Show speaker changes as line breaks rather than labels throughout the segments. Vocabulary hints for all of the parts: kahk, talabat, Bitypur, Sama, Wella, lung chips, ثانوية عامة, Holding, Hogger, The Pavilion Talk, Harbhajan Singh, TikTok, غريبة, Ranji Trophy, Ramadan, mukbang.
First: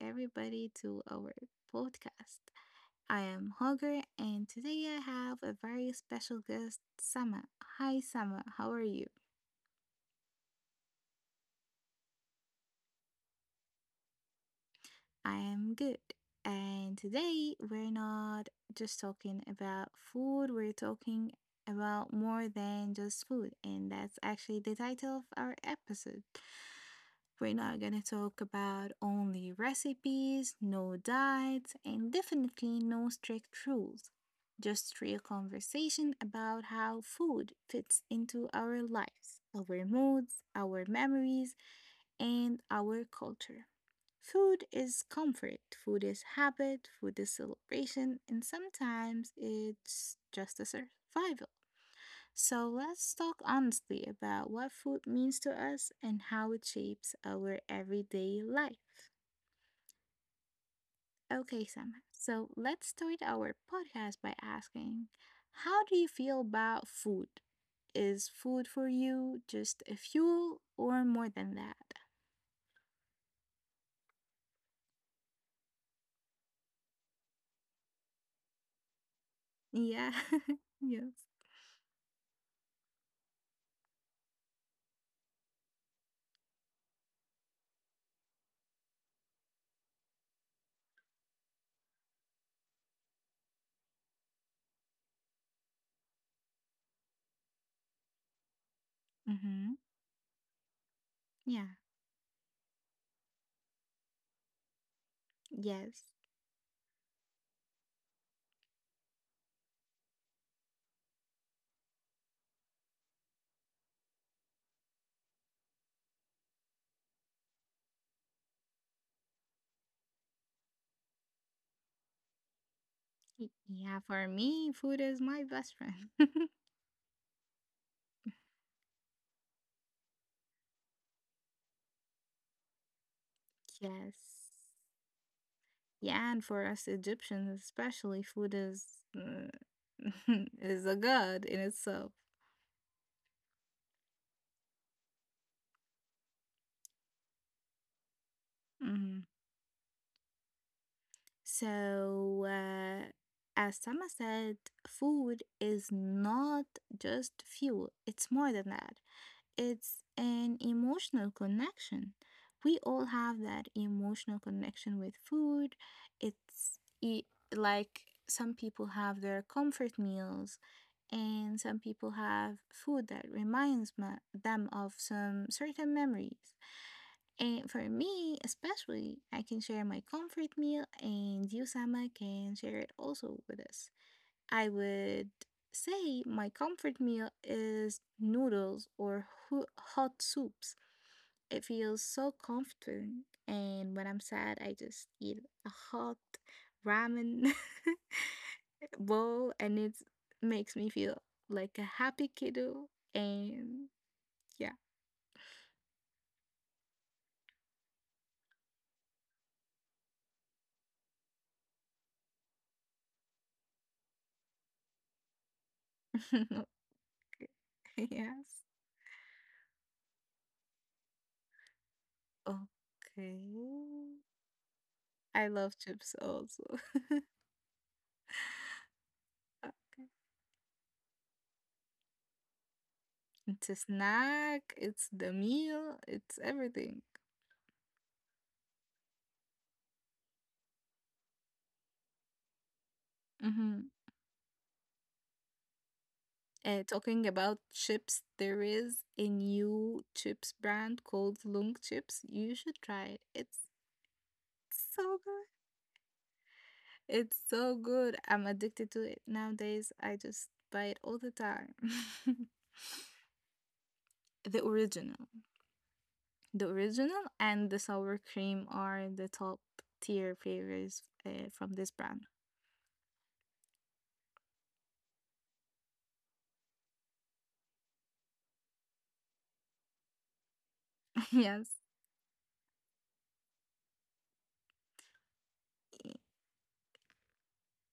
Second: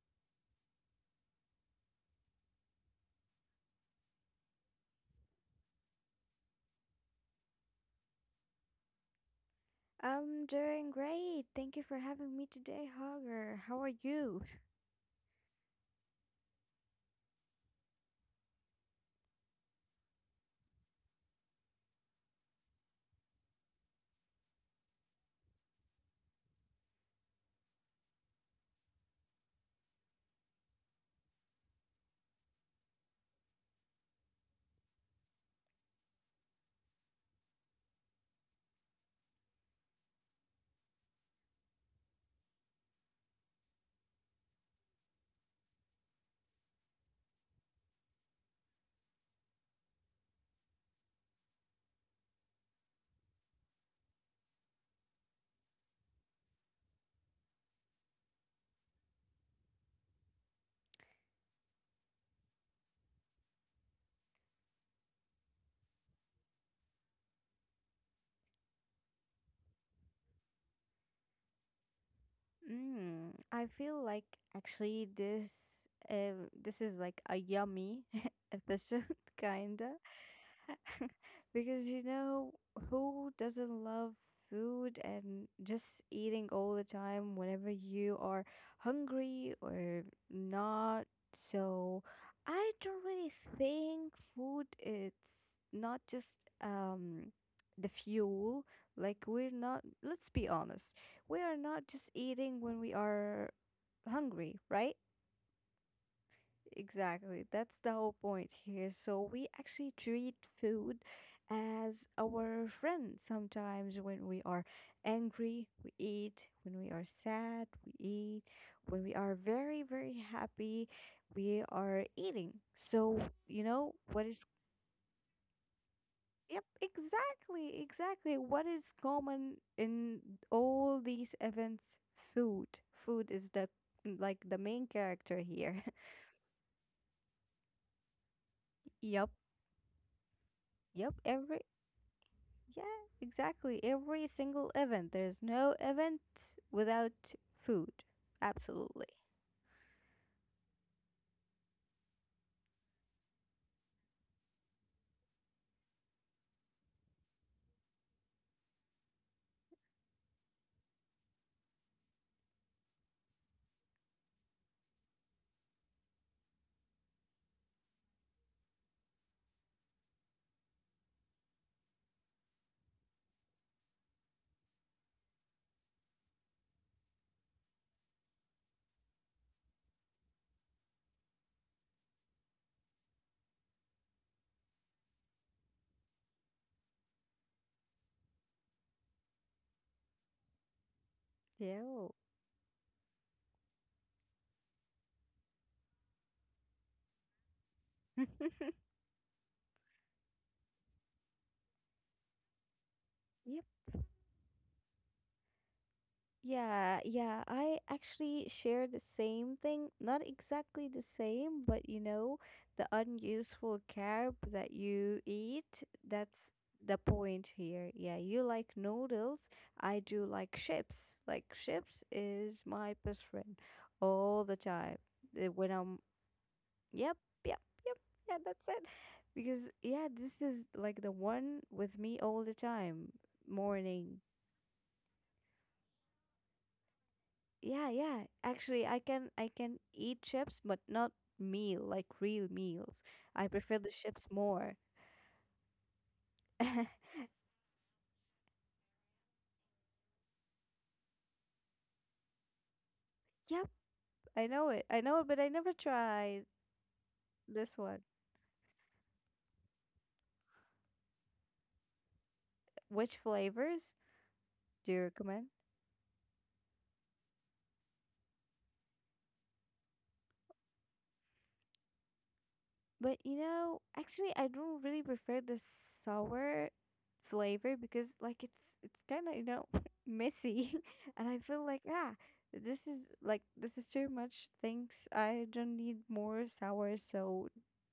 everybody, to our podcast. I am Hogger, and today I have a very special guest, Sama. Hi, Sama. How are you?
I'm doing great. Thank you for having me today, Hogger. How are you?
I am good. And today we're not just talking about food, we're talking about more than just food, and that's actually the title of our episode. We're not gonna talk about only recipes, no diets, and definitely no strict rules. Just real conversation about how food fits into our lives, our moods, our memories, and our culture. Food is comfort, food is habit, food is celebration, and sometimes it's just a survival. So let's talk honestly about what food means to us and how it shapes our everyday life. Okay, Sam. So let's start our podcast by asking how do you feel about food? Is food for you just a fuel or more than that?
I feel like actually this is like a yummy episode, kinda.
Yeah. Yes.
Because who doesn't love food and just eating all the time whenever you are hungry or not. So I don't really think food it's not just the fuel. Like, we're
Mm-hmm.
not let's be honest, we are
Yeah.
not just eating when we are hungry, right?
Yes.
Exactly. That's the whole point here. So we actually treat food as our friend. Sometimes when we are angry, we eat. When we are sad, we eat. When we are very, very happy, we are eating. So,
Y-
you know,
Yeah, for
what is
me, food is my best friend.
Yep, exactly, exactly. What is common in all these events? Food. Food is the like
Yes.
the main character here.
Yeah, and for us Egyptians, especially, food is
Yep,
uh, is a
yep.
god in
Every
itself.
Yeah, exactly. Every single event. There's no event without food. Absolutely.
Mhm. So, as Sama said, food is not just fuel. It's more than that. It's an emotional connection. We all have that emotional connection with food. It's e- like some people have their comfort meals and some people have food that reminds them of some certain memories. And for me, especially, I can share my comfort meal, and you, Sama, can share it also with us. I would say my comfort meal is noodles or hot soups. It feels
Yeah.
so comforting, and when I'm sad, I just eat a hot ramen. Well, and it makes me feel like a happy kiddo,
Yep.
and yeah.
Yeah, yeah. I actually share the same thing. Not exactly the same, but the unuseful carb that you eat, that's the point here. Yeah, you
Yes.
like noodles, I do like chips. Like, chips is my best friend
Okay.
all the time.
I
When
love
I'm
chips also.
Yep, yep, yep. Yeah, that's it. Because
Okay.
yeah, this is like the one with me all the time.
It's a
Morning.
snack, it's the meal, it's everything.
Yeah, yeah. Actually, I can eat chips, but not meal like, real meals. I prefer
Hmm.
the chips more.
Talking about chips, there is a new chips brand called lung chips, you should try it, it's
Yep, I know it. I
so
know it, but
good.
I never tried
It's so
this one.
good, I'm addicted to it nowadays, I just buy it all the time.
Which flavors
The
do you
original.
recommend?
The original and the sour cream are the top tier flavors, from this brand.
But actually, I don't really prefer the sour flavor, because like it's kind of, messy, and I feel
Yes.
like, this is too much. Thanks, I don't need more sour. So,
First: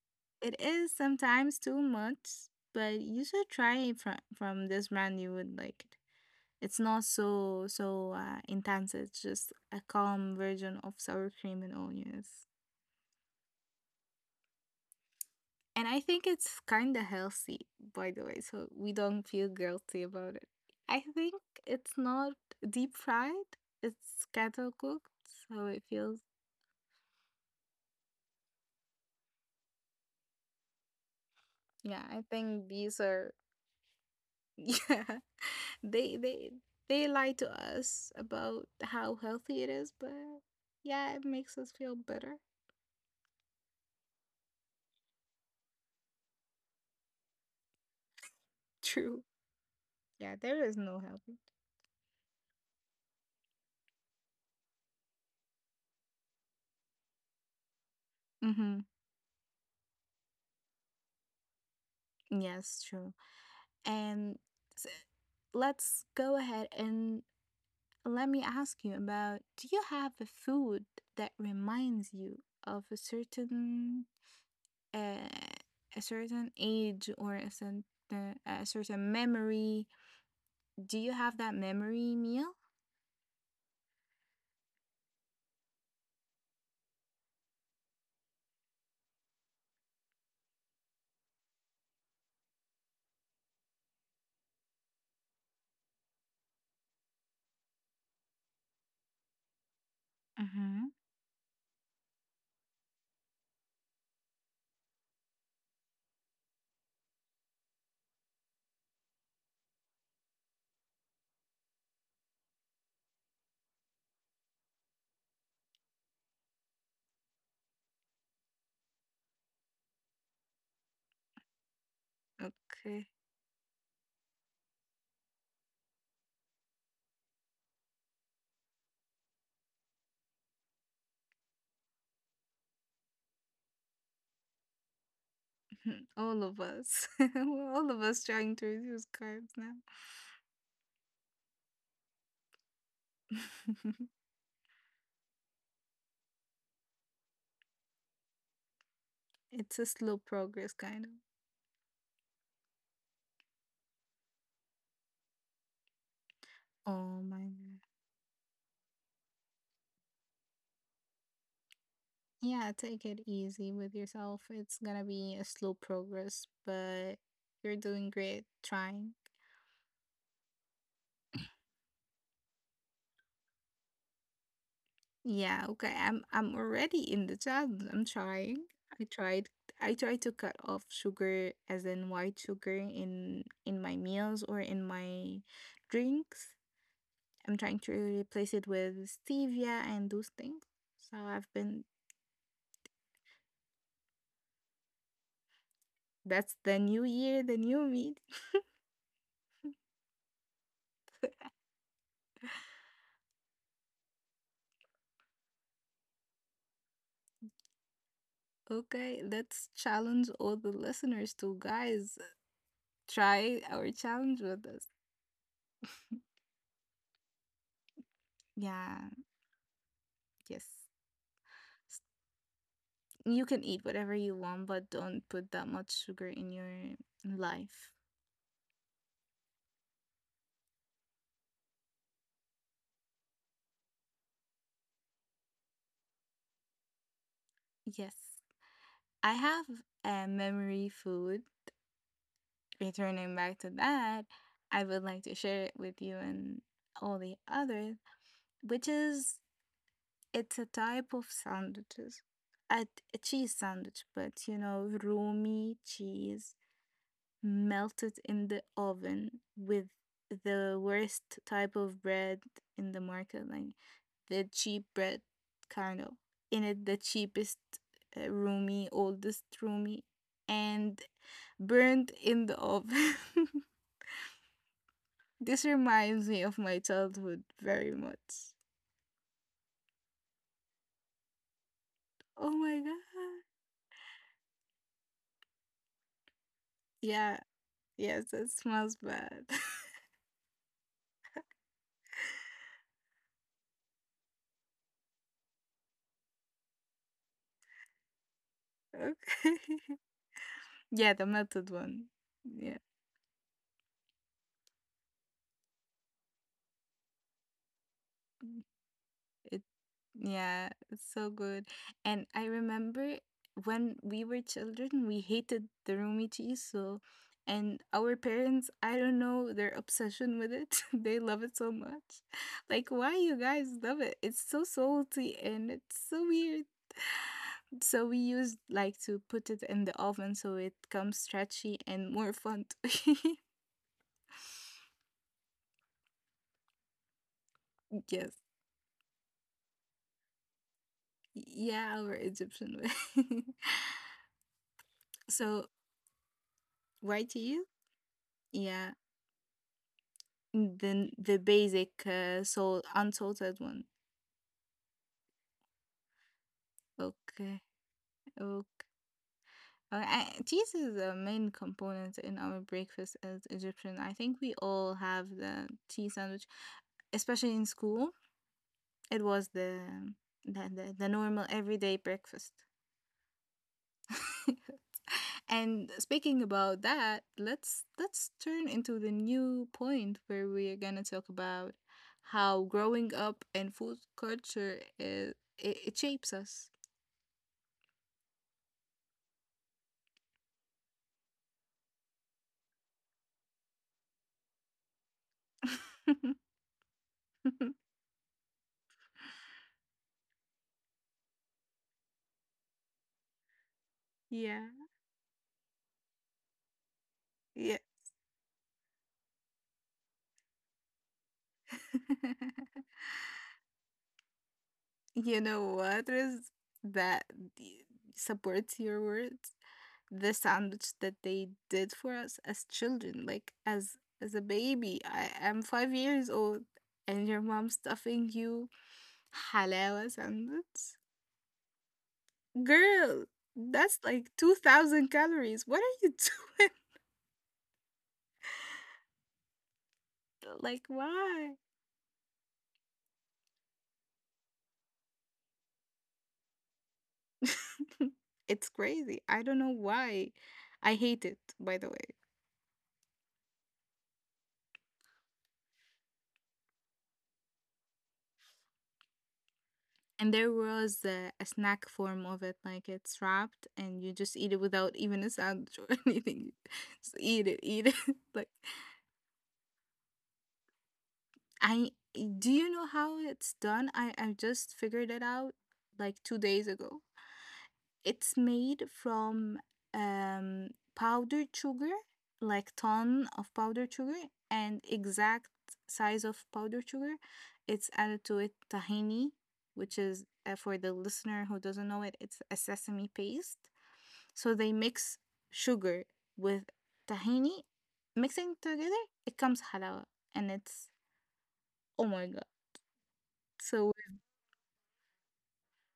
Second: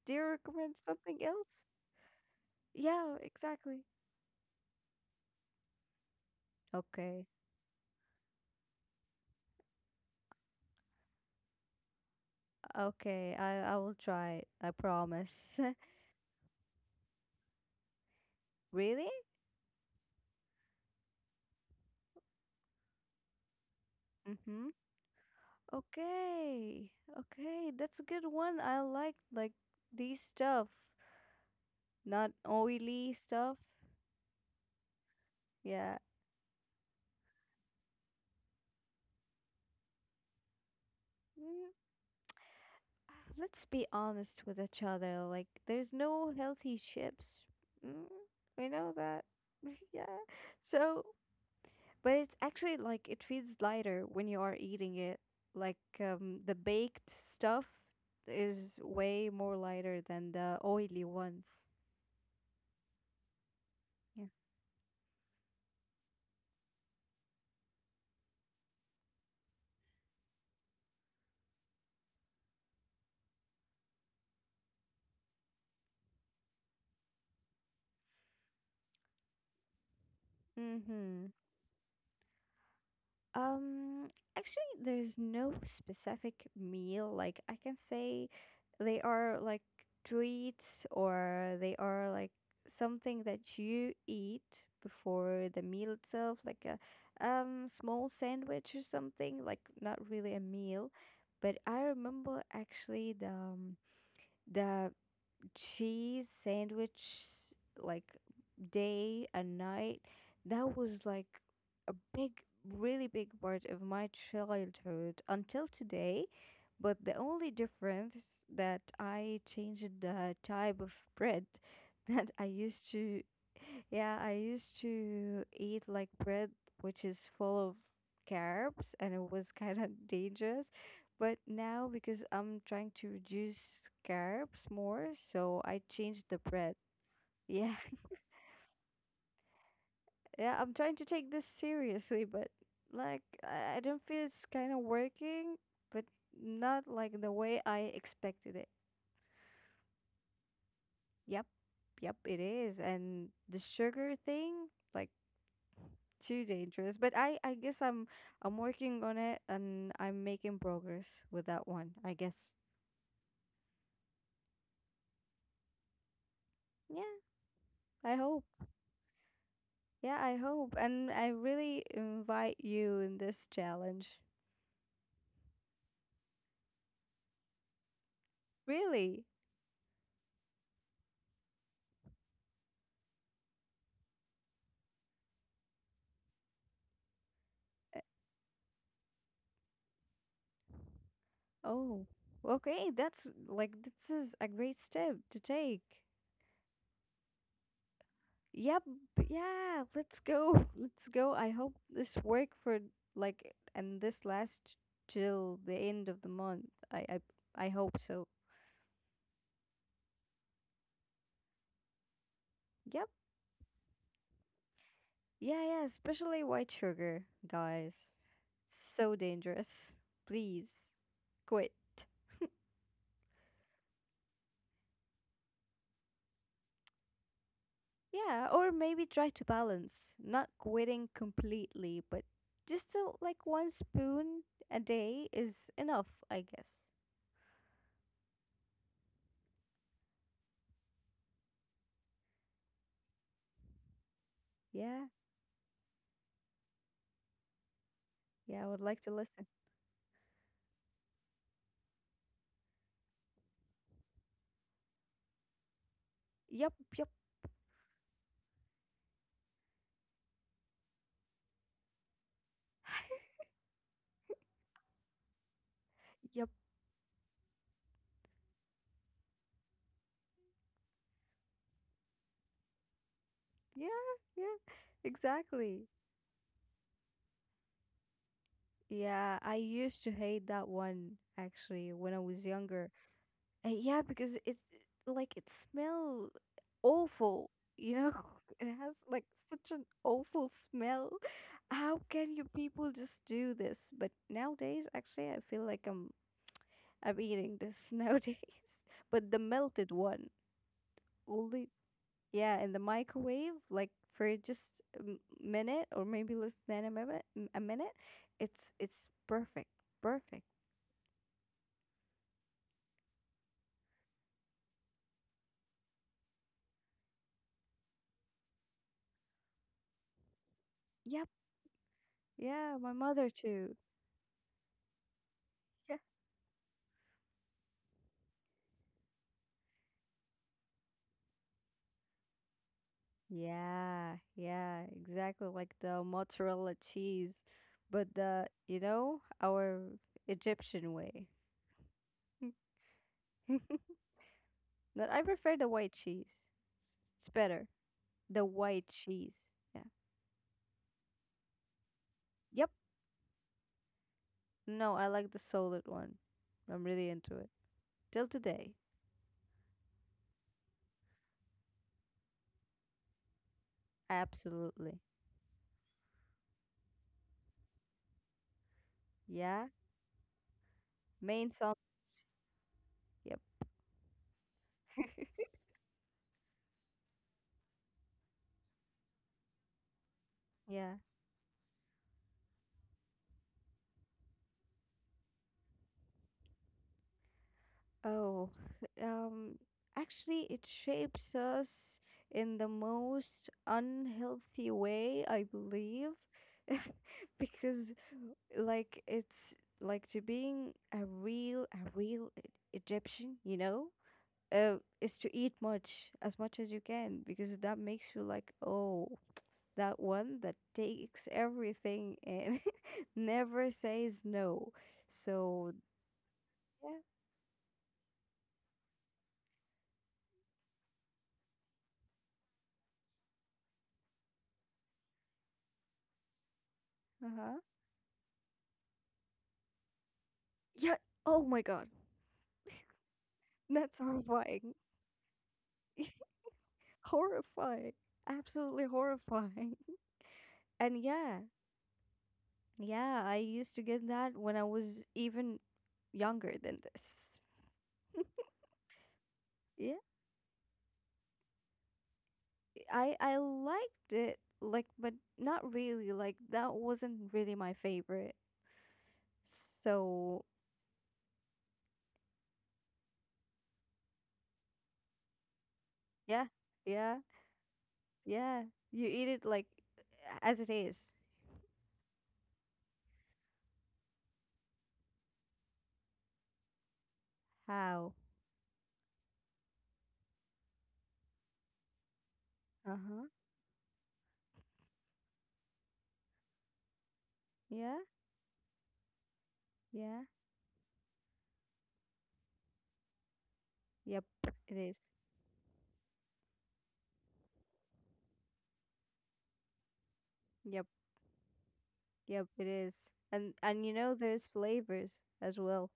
do you
It
recommend
is
something
sometimes
else?
too much, but
Yeah,
you should try
exactly.
it from this brand. You would like it. It's not
Okay.
so intense. It's just a calm version of sour cream and onions.
Okay, I will try it. I promise.
And I think it's kind of healthy, by the way, so we
Really?
don't feel guilty about it. I think it's not deep fried, it's
Mm-hmm.
kettle cooked, so it feels.
Okay. Okay, that's a good one. I like these stuff.
Yeah, I
Not
think these
oily
are.
stuff.
Yeah,
Yeah.
they they they lie to us about how healthy it is, but yeah, it makes
Mm,
us feel better.
Let's be honest with each other. Like, there's no healthy chips. Mm, we know
True.
that. Yeah.
Yeah, there is no
So,
healthy.
but it's actually like it feels lighter when you are eating it. Like, the baked stuff is
Mhm.
way more lighter than the oily ones.
Yes, true.
Yeah.
And s- let's go ahead and let me ask you about, do you have a food that reminds you of uh, a certain age or a certain memory?
Mm
Do you
hmm.
have that memory meal?
Um, actually, there's no specific meal. Like, I can say they are like treats, or they are like something that you eat before the meal itself, like a small sandwich or something, like, not really a
Mm-hmm.
meal. But I remember actually the cheese sandwich, like day and night, that was like a big, really big part of my childhood until today. But the only difference, that I changed the type of bread that I used
Okay.
to yeah, I used to eat like bread which is full of carbs, and it was kind of dangerous. But now, because I'm trying to reduce carbs more, so I changed the
All of
bread.
us. We're
Yeah,
all of us trying to reduce carbs now.
yeah, I'm trying to take this seriously, but like I don't feel it's kind of working, but not like the way I expected it.
It's a slow progress kind of.
Yep, yep, it is. And the sugar thing, like, too dangerous. But
Oh
I,
my
I
god.
guess I'm working on it, and I'm making progress with that one. I guess.
Yeah, take it easy with yourself. It's gonna be a slow progress,
Yeah,
but you're doing
I
great
hope.
trying.
Yeah, I hope. And I really invite you in this challenge.
Yeah, okay. I'm already in the job. I'm trying. I
Really?
tried I tried to cut off sugar as in white sugar in my meals or in my drinks. I'm trying to
Uh,
replace it with stevia and those things. So I've been.
Oh, okay. That's like, this is a great step to take.
That's the new year, the new me.
Yep. Yeah, let's go. Let's go. I hope this work for like, and this last till the end of the month. I hope so.
Okay, let's challenge all the listeners to, guys,
Yep.
try our challenge with us.
Yeah, yeah. Especially white sugar, guys.
Yeah,
So dangerous.
yes.
Please quit.
S- You can eat whatever you want, but don't put that much sugar in your life.
Yeah, or maybe try to balance, not quitting completely, but just like, one spoon a day is enough, I guess.
Yes. I have a memory food. Returning back to that, I would
Yeah,
like to share it with you and all the others,
yeah, I would
which
like to
is,
listen.
it's a type of sandwiches. A, a cheese sandwich, but roomy cheese
Yep, yep,
melted in the oven with the worst type of bread in the market, like the cheap bread, kind of.
yep.
In it, the cheapest, roomy, oldest roomy, and burned in the oven.
Yeah, yeah,
This
exactly.
reminds me of my childhood very much.
Yeah, I used to hate that one actually when I was
Oh my
younger.
god.
Yeah, because it's like it smell
Yeah,
awful, you know?
yes, that
It
smells
has like
bad.
such an awful smell. How can you people just do this? But nowadays, actually, I feel like I'm eating this nowadays. But the
Okay.
melted one,
Yeah, the melted
only
one.
yeah, in
Yeah,
the microwave, like for just a minute, or maybe less than a minute, it's
it
perfect, perfect.
Yeah, it's so good. And I remember when we were children, we hated the roomy cheese. So, and our parents, I don't know their obsession with it. They
Yep,
love it so much.
yeah,
Like,
my
why
mother
you guys
too.
love it? It's so salty and it's so weird. So we used like to put it in the oven so it comes stretchy and more fun to.
Yeah, yeah, exactly like the mozzarella cheese, but
Yes.
the, you know, our Egyptian way.
Yeah, our Egyptian way.
But I prefer
So,
the white cheese.
why
It's
to you?
better. The white
Yeah.
cheese. Yeah.
The basic,
Yep.
salt unsalted one.
No, I like the solid one. I'm really into it.
Okay,
Till today.
okay. Cheese is the main component in our breakfast as Egyptian. I think we all
Absolutely.
have the cheese sandwich, especially in school. It was
Yeah.
the the normal
Main song.
everyday breakfast.
Yep.
And speaking about that, let's turn into the new point where we're
Yeah.
gonna talk about how growing up and food culture is, it shapes us.
Oh, um, actually, it shapes us in the most unhealthy way, I believe, because like it's like to being a real Egyptian,
Yeah.
is to eat much as you can because
Yeah.
that makes you like, oh, that one that takes everything and never says no.
You know
So
what is
yeah,
that y- supports your words? The sandwich that they did for us as children, like as a baby. I am 5 years old and your
uh-huh.
mom stuffing you halawa sandwich.
Yeah. Oh my God.
Girl, that's
That's
like two
horrifying.
thousand calories. What are you doing?
horrifying. Absolutely horrifying.
Like
And yeah,
why?
yeah, I used to get that when I was even younger than this.
It's crazy. I don't know
Yeah,
why. I hate it, by the way.
I liked it like, but not really, like, that wasn't really my favorite.
And
So,
there was a snack form of it, like it's wrapped, and you just eat it without even a sandwich or
yeah.
anything.
Yeah.
Just eat it, eat it. Like,
Yeah. You eat it like as it is.
I, do you know how it's done? I just figured it out like 2 days ago.
How?
It's made from um, powdered sugar, like
Uh-huh.
ton of powdered sugar, and exact size of powdered sugar. It's
Yeah.
added to it tahini, which
Yeah.
is, for the listener who doesn't know it, it's a sesame paste.
Yep,
So they
it is.
mix sugar with tahini, mixing together, it comes halawa, and
Yep.
it's, oh my god.
Yep, it is. And and
So,
you know there's flavors as well.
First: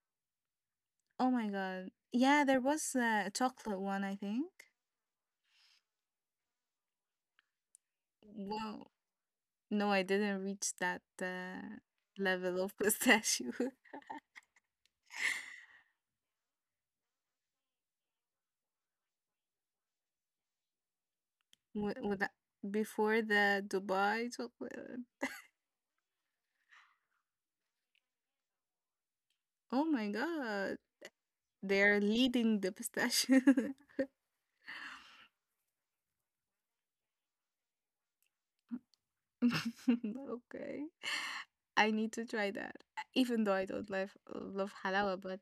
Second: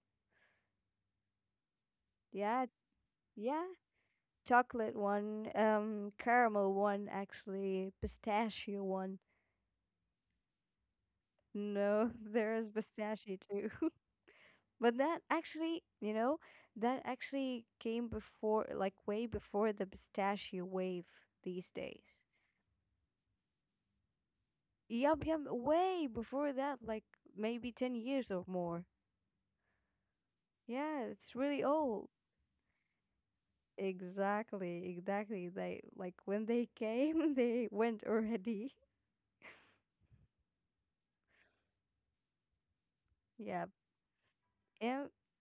oh my god, yeah, there
Yeah,
was a
yeah.
chocolate one, I think.
Chocolate one, caramel one, actually, pistachio
Wow.
one.
No, I didn't reach that,
No, there
level
is
of
pistachio
pistachio.
too. But that actually, that actually came before, like way before the pistachio wave these
with, with
days.
that- before the Dubai chocolate.
Yup, yup, way before that, like maybe 10 years or more.
Oh my God,
Yeah, it's really
they're
old.
leading the pistachio.
Exactly, exactly. They like when they came, they went already.
Okay, I need to try that. Even though I
Yeah.
don't love love
And
halawa, but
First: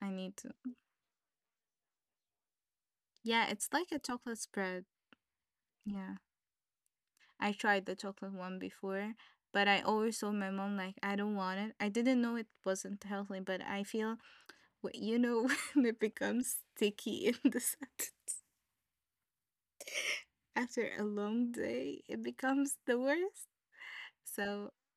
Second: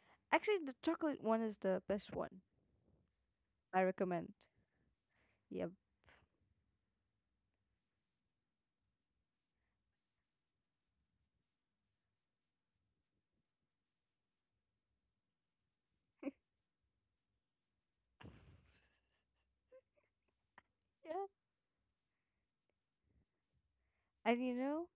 I need to.
actually the chocolate one is the best one.
Yeah, it's
I
like a
recommend.
chocolate spread.
Yeah,
Yeah, I tried the chocolate one before, but I always told my mom like I don't want it. I didn't know it wasn't healthy, but I feel. Well, when it becomes sticky in the set after a
yeah.
long day, it becomes the worst.
And you
So,
know,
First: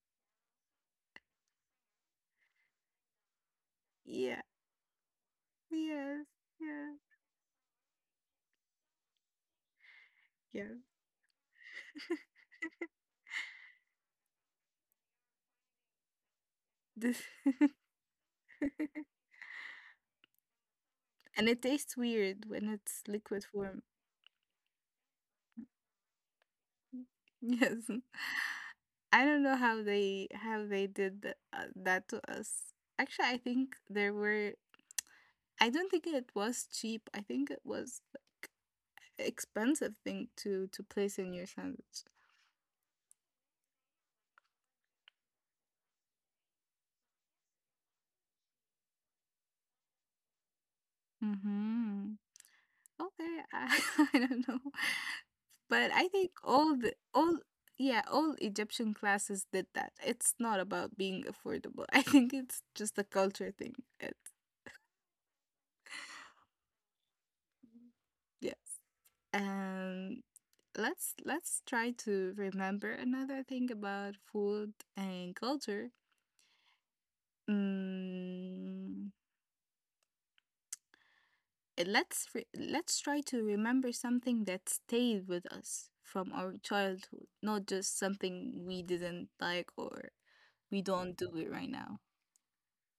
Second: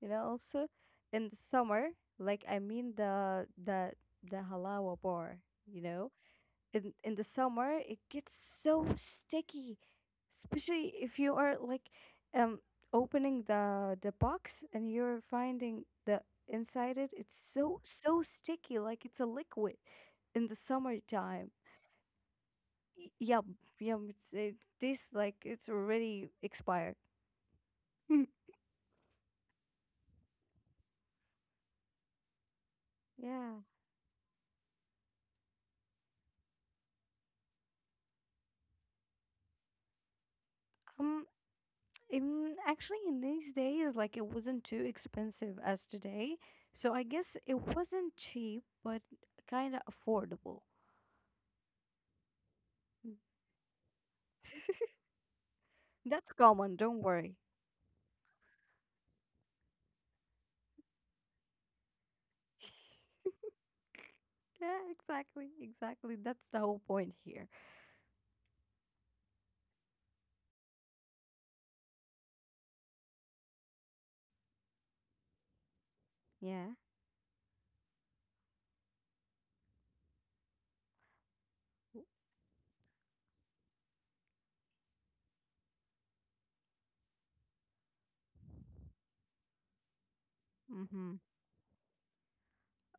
also in the summer, like I mean the
yeah,
halawa bar, you know?
yes,
in
yeah,
in the summer it gets so sticky,
yeah.
especially if you are like um opening the box, and you're finding the inside, it
This-
it's so sticky, like it's a liquid in the
and
summertime.
it tastes weird when it's liquid
Yum
form.
yum, it's it tastes like it's already expired.
Yes. I don't know how they did that to us. Actually, I
Yeah,
think there were. I don't think it was cheap. I think it was like expensive thing to place
um
in your sandwich.
actually in these days like it wasn't too expensive as today, so I guess it wasn't cheap but kind of affordable.
Mm-hmm. Okay, I, I don't know. But I
That's
think
common,
all the
don't worry.
all yeah, all Egyptian classes did that. It's not about being affordable. I think it's just a culture thing. It's.
Yeah, exactly, exactly. That's the whole point here.
Yes. Um let's try to remember another thing about food and culture.
Yeah.
Mm, let's try to remember something that stayed with us from our childhood, not just something we didn't like or we
Mm-hmm.
don't do it right now.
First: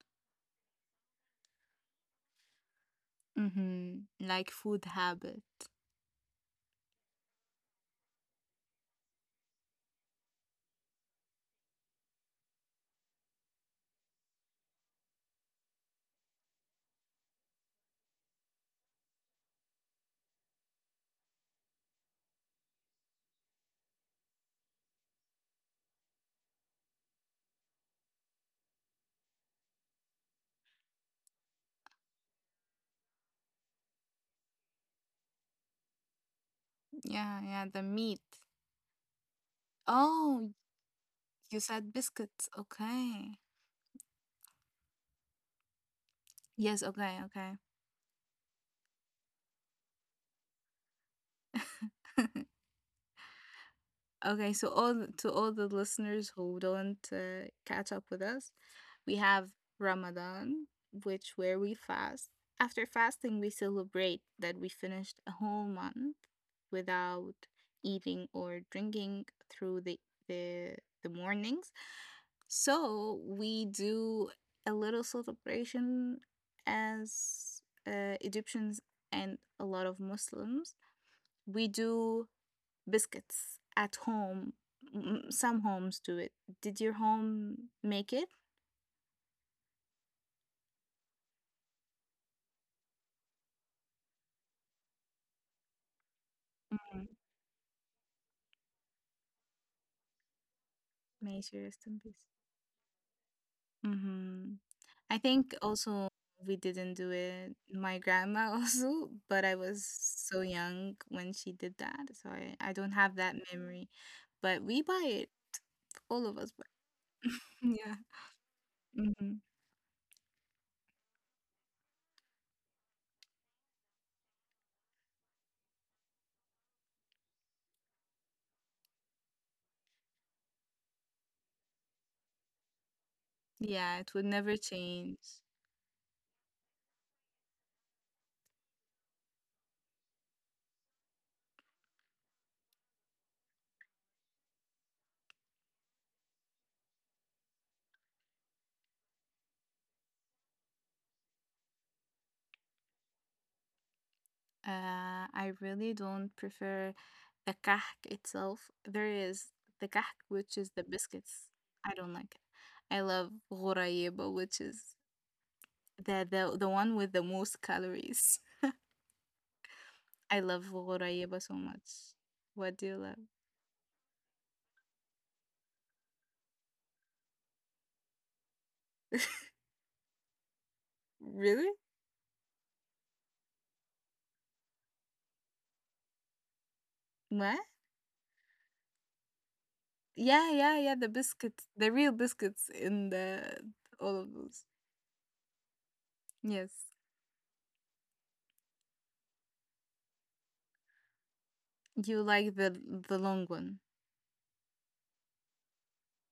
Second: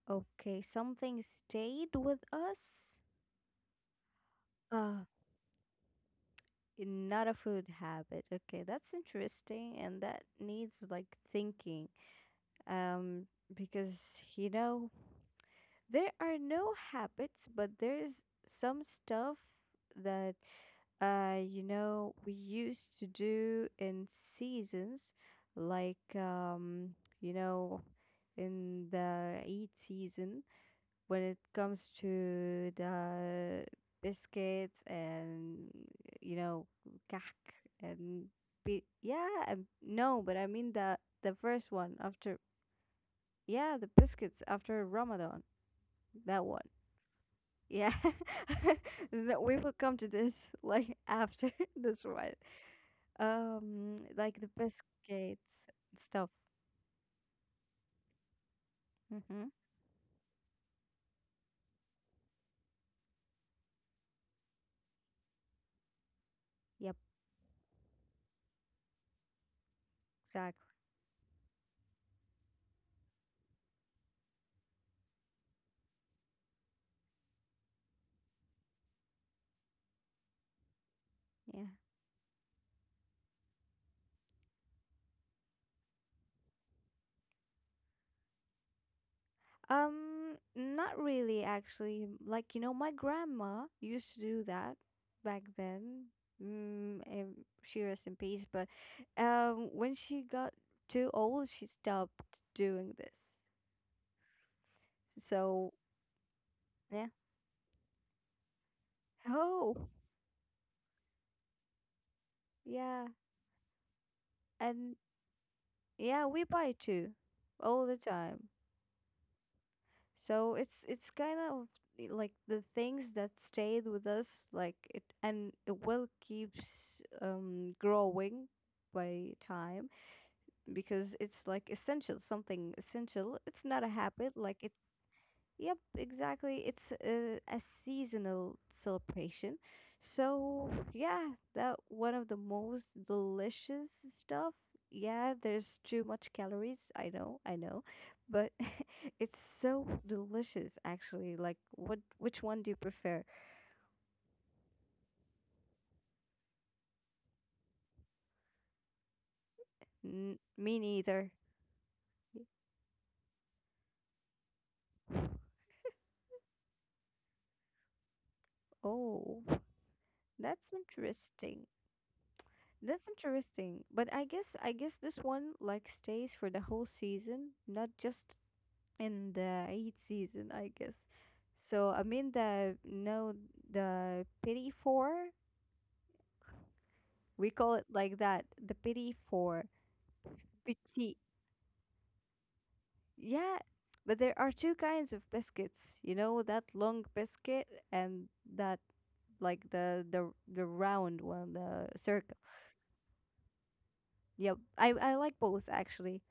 Okay, something stayed with us.
Mm-hmm. Like food
Uh,
habit.
not a food habit. Okay, that's interesting, and that needs like thinking. Um, because there are no habits, but there's some stuff that we used to do in seasons, like you know, in the Eid season, when it comes to the biscuits and you know, kak
Yeah, yeah, the meat.
and be yeah, and no, but I
Oh,
mean the
you
first
said
one after
biscuits. Okay.
yeah, the biscuits after Ramadan, that one.
Yes, okay, okay.
Yeah. No, we will come to this like after this one. Like the
Okay, so to all
biscuits
the
stuff.
listeners who don't, catch up with us, we
Mm-hmm.
have Ramadan, which where we fast. After fasting, we celebrate that we finished a whole month
Yep,
without eating or drinking through the
exactly.
the, the mornings. So we do a little celebration as, Egyptians and a lot of Muslims.
Yeah.
We do biscuits at home. Some homes do it. Did your home make it?
Not really actually. Like, my grandma used to do that back then.
Mhm.
And she rest in peace, but when she got too
May
old,
she
she
rest in
stopped
peace.
doing this.
Mm-hmm. I think
So,
also we didn't
yeah.
do it. My grandma also, but I was
Oh,
so young when she did that, so I don't
yeah.
have that memory. But we
And
buy it. All
Yeah,
of
we
us buy
buy too,
it.
all
Yeah.
the time.
Mm-hmm.
So it's kind of, like, the things that stayed with us, like it, and it will keeps growing by time because it's like essential, something essential. It's not a
Yeah, it would
habit,
never
like it's
change.
Yep, exactly. It's a seasonal celebration. So, yeah, that one of the most delicious stuff. Yeah, there's too much calories. I know, I know. But it's so delicious actually. Like, what which one do you prefer?
I really don't prefer the kahk itself. There is the kahk,
N
which is
Me
the
neither.
biscuits. I don't like it. I love غريبة, which is the one with the most calories.
Oh,
I love
that's
غريبة so
interesting.
much. What do you
That's
love?
interesting. But I guess this one like stays for the whole season, not just in the eighth season, I guess.
Really?
So I mean the no, the pity four, we
What?
call it like that, the pity four,
Yeah, yeah, yeah, the
pity,
biscuits, the real biscuits in
yeah,
the
but
all of
there are
those.
two kinds of biscuits, you know, that
Yes.
long biscuit, and that, like, the round one, the
You
circle.
like the long one.
Yep, I like both actually,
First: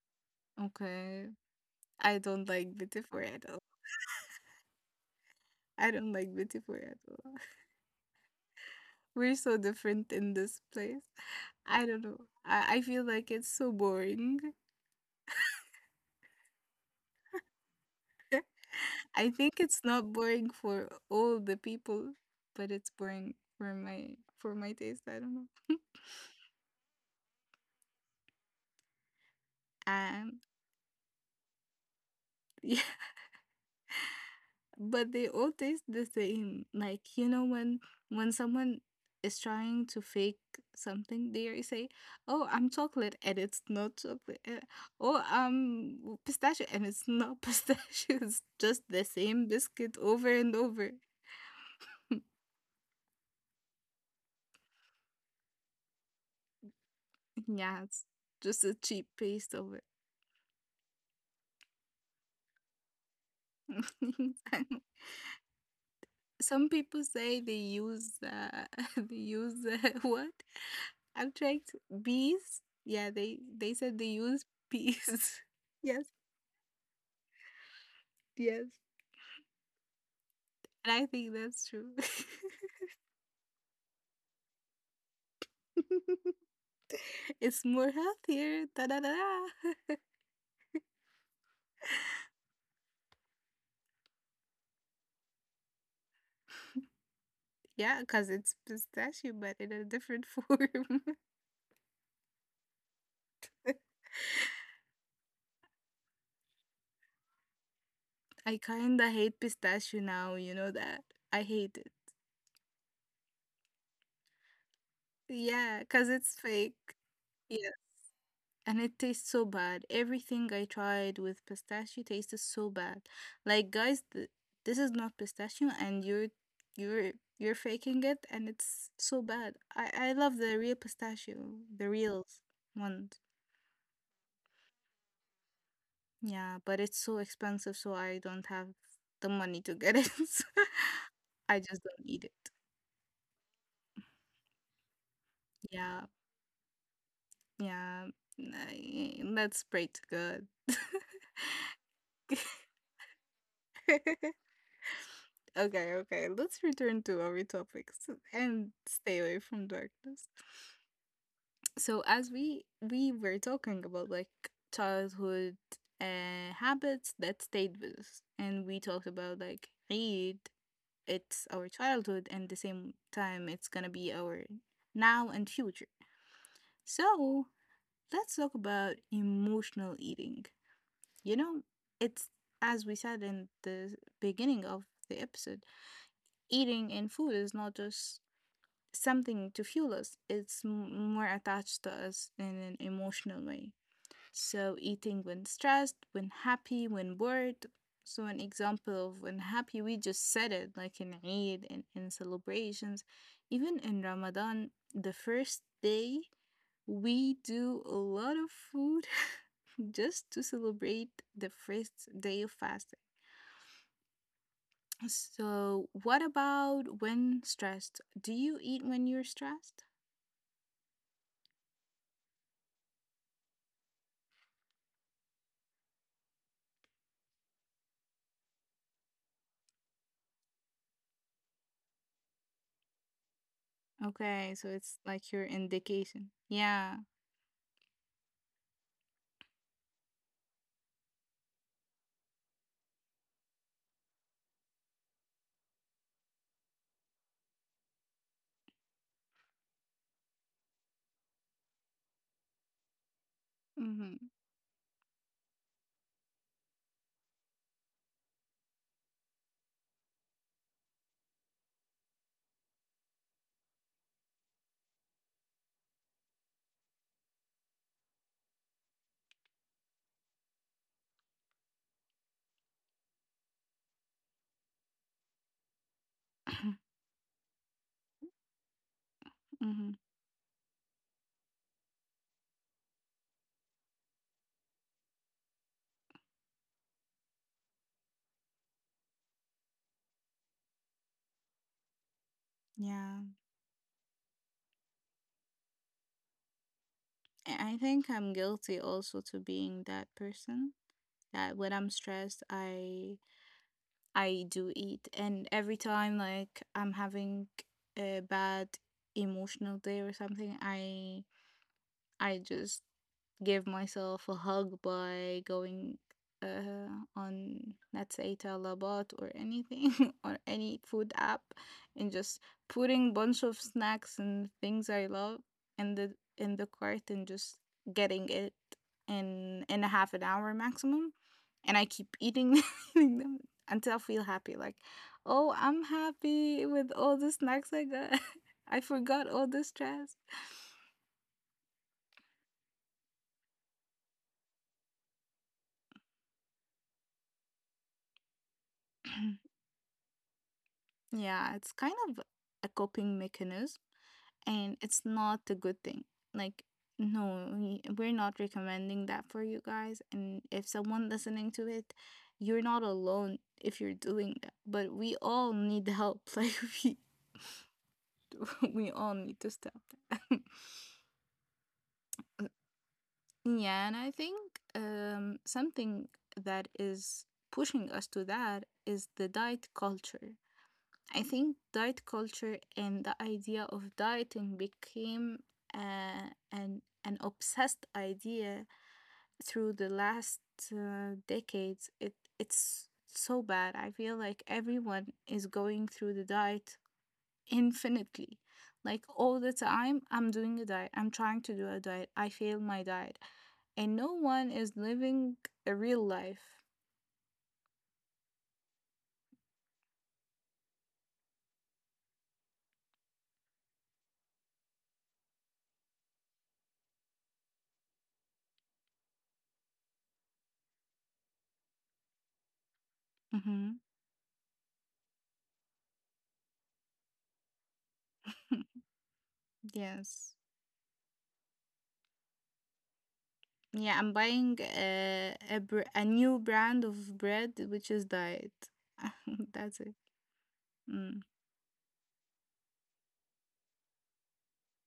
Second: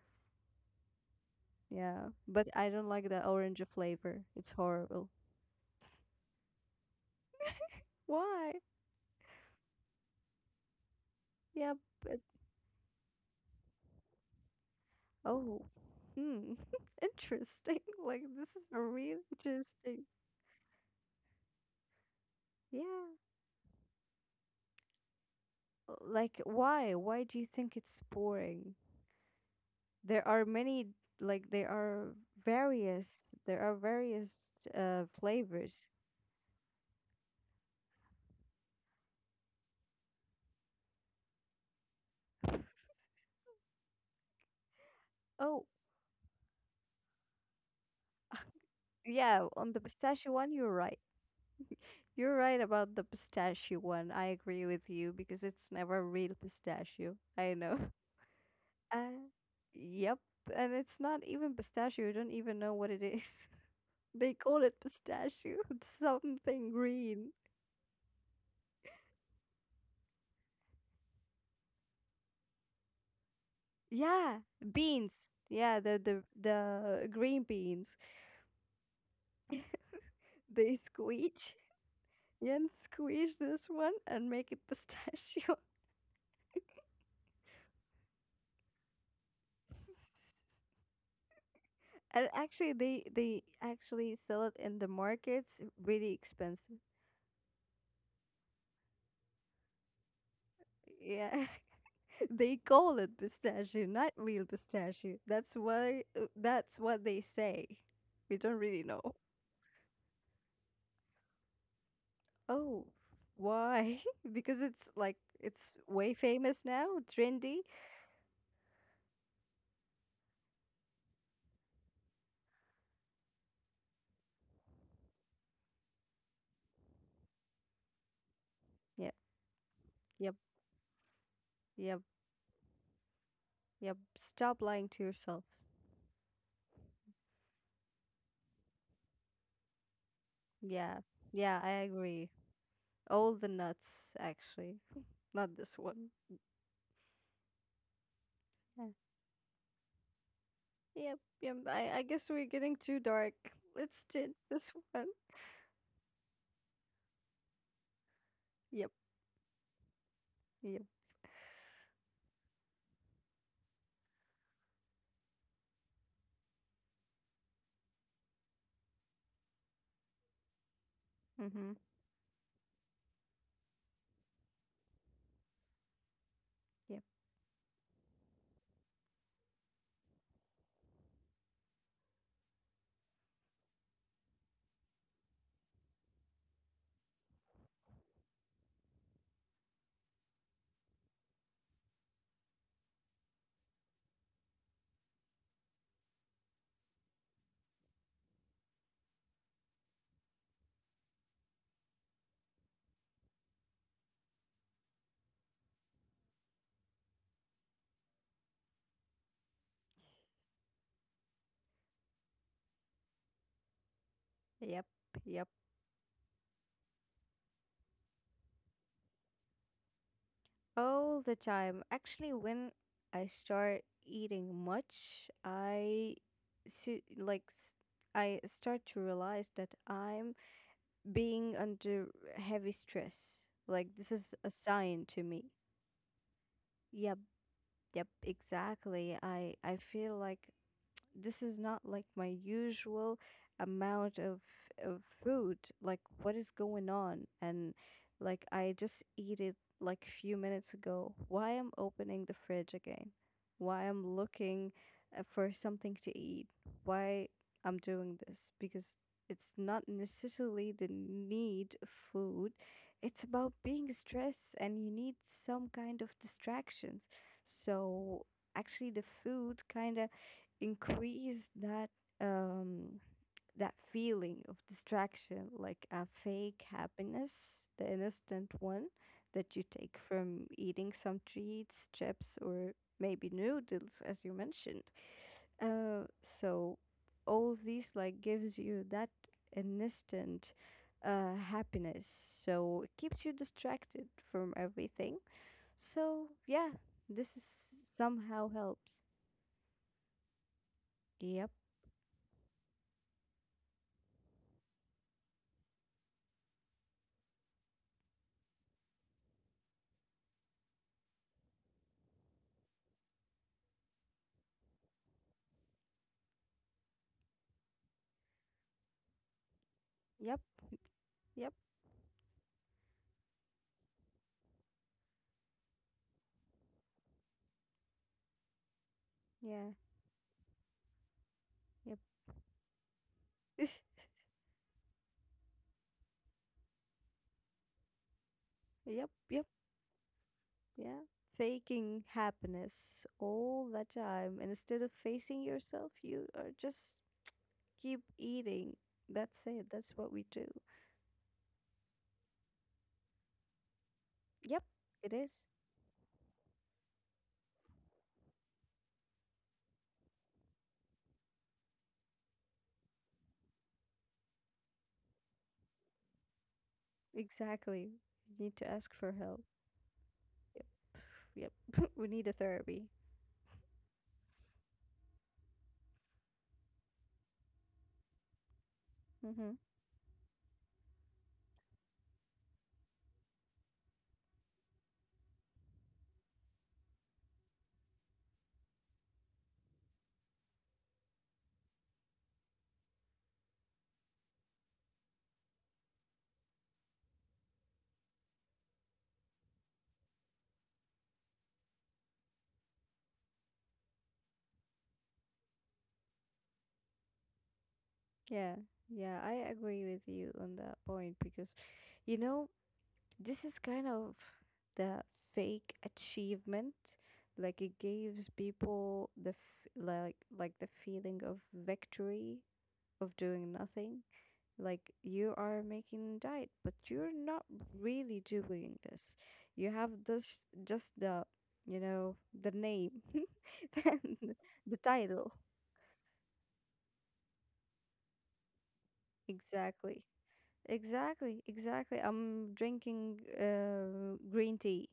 Okay.
yeah,
I
but
don't
I
like the
don't like the
different.
orange flavor, it's horrible.
I don't like Bitypur at all.
Why?
We're so different in this place.
Yep.
I don't know. I feel like it's so boring.
Oh, hmm, interesting. Like, this is really
I think it's
interesting.
not boring for all the people, but it's
Yeah.
boring for my taste. I don't know.
Like, why? Why do you think it's boring? There
And
are many, like, there are
yeah,
various, there are various
but they all taste
flavors.
the same. Like, you know, when someone is trying to fake something, they say, "Oh, I'm chocolate," and it's not chocolate. Oh,
Oh,
pistachio, and it's not pistachio. It's just the
yeah,
same
on the
biscuit over
pistachio one,
and
you're
over.
right. You're right about the pistachio one. I agree with you, because it's never real pistachio. I know.
Yeah, it's just a cheap
Uh,
paste of it.
yep. And it's not even pistachio. You don't even know what it is. They call it pistachio.
Some
Something
people
green.
say they use they use what? I'm trying bees. Yeah, they said they
Yeah,
use
beans.
bees.
Yeah, the
Yes,
the the green beans.
yes.
They
And I think
squeeze
that's true.
and squeeze this one and make it pistachio.
It's more healthier. Da da da da.
And actually, they actually sell it in the markets really expensive.
Yeah, because it's pistachio, but in a different form.
Yeah, they call it pistachio, not real pistachio. That's what they say. We don't
I
really
kind
know.
of hate pistachio now, you know that? I hate it.
Oh, why? Because it's like it's
Yeah, because
way
it's
famous
fake.
now, trendy.
Yeah, and it tastes so bad. Everything I tried with pistachio tasted so bad. Like, guys, this is not pistachio, and you're you're faking it, and it's
Yep,
so bad. I
yep,
love the real pistachio, the
yep,
real ones.
yep. Stop lying to yourself.
Yeah, but it's so expensive, so I don't have the money to get it.
Yeah, yeah,
I
I
just don't eat
agree.
it.
All the nuts, actually. Not this
Yeah,
one.
yeah.
Yeah.
That's pretty good.
Yep, yep. I guess we're getting too dark. Let's do this one.
Okay, okay. Let's return to our topics and
Yep,
stay away from darkness.
yep.
So as we were talking about, like, childhood habits that stayed with us, and we talked about, like, Eid, it's
Mm-hmm.
our childhood, and the same time it's gonna be our now and future.
Yep,
So let's talk about emotional eating. You know, it's, as we said in the beginning of the episode, eating and food is not just something to fuel us. It's more attached to us in an emotional way. So, eating when stressed, when happy, when bored. So, an example of when happy, we just said it, like, in Eid and in celebrations, even in Ramadan, the first day. We do a lot of food just to celebrate the first day of fasting.
yep, yep.
So, what about when stressed? Do you eat when you're stressed?
All the time. Actually, when I start eating much, I see, like s- I start to realize that I'm being under heavy stress. Like this is a
Okay, so
sign
it's
to
like
me.
your indication. Yeah.
Yep, yep, exactly. I feel like this is not like my usual amount of food. Like, what is going on? And like, I just eat it like a few minutes ago. Why I'm opening the fridge again? Why I'm
Mm-hmm.
looking for something to eat? Why I'm doing this? Because it's not necessarily the need of food. It's about being stressed and you need some kind of distractions. So actually the food kind of increase um that feeling of distraction, like a fake happiness, the instant one that you take
Hmm.
from eating some treats, chips, or maybe noodles, as you mentioned. So all of these like gives you that instant happiness. So it keeps
Yeah.
you distracted from everything. So yeah, this is
And I think I'm
somehow
guilty
helps.
also to being that person
Yep,
that when I'm stressed, I do eat, and every time, like, I'm having a bad emotional day or something, I just give myself a hug by going, uh, on, let's say, talabat or anything,
yep,
or any food app,
yep,
and just putting bunch of snacks and things I love in the cart, and just getting it in
yeah.
a half an hour maximum, and I
Yep.
keep eating them until I feel happy, like, oh, I'm happy with all the snacks I got. I
yep.
forgot
Yep.
all the stress.
Yeah. Faking happiness all the time. And instead of facing yourself, you are just keep eating. That's it. That's what we do.
Yeah, it's kind of a coping mechanism,
Yep.
and it's
It is.
not a good thing. Like, no, we're not recommending that for you guys. And if someone listening to it, you're not alone if you're doing that. But we all need help. Like, we,
Exactly. You need to ask
we
for
all
help.
need to stop that.
Yep. Yep. We need a therapy.
Yeah, and I think, something that is pushing us to that is the
Mm-hmm.
diet culture. I think diet culture and the idea of dieting became, an obsessed idea through the last decades. It's so bad. I feel like everyone is going through the diet infinitely. Like, all the time I'm doing a diet. I'm trying to do a diet. I fail my diet. And no one is living a real life.
Yeah. Yeah. I agree with you on that point because, you know, this is kind of the fake achievement. Like it gives people the f- like the feeling of victory of doing
Mhm.
nothing. Like you are making diet, but you're not really doing this. You have
Yes.
this just the you know the name
Yeah, I'm
and
buying,
the title.
a a new brand of bread which is diet. That's it.
Exactly,
Mm.
exactly, exactly. I'm drinking green tea.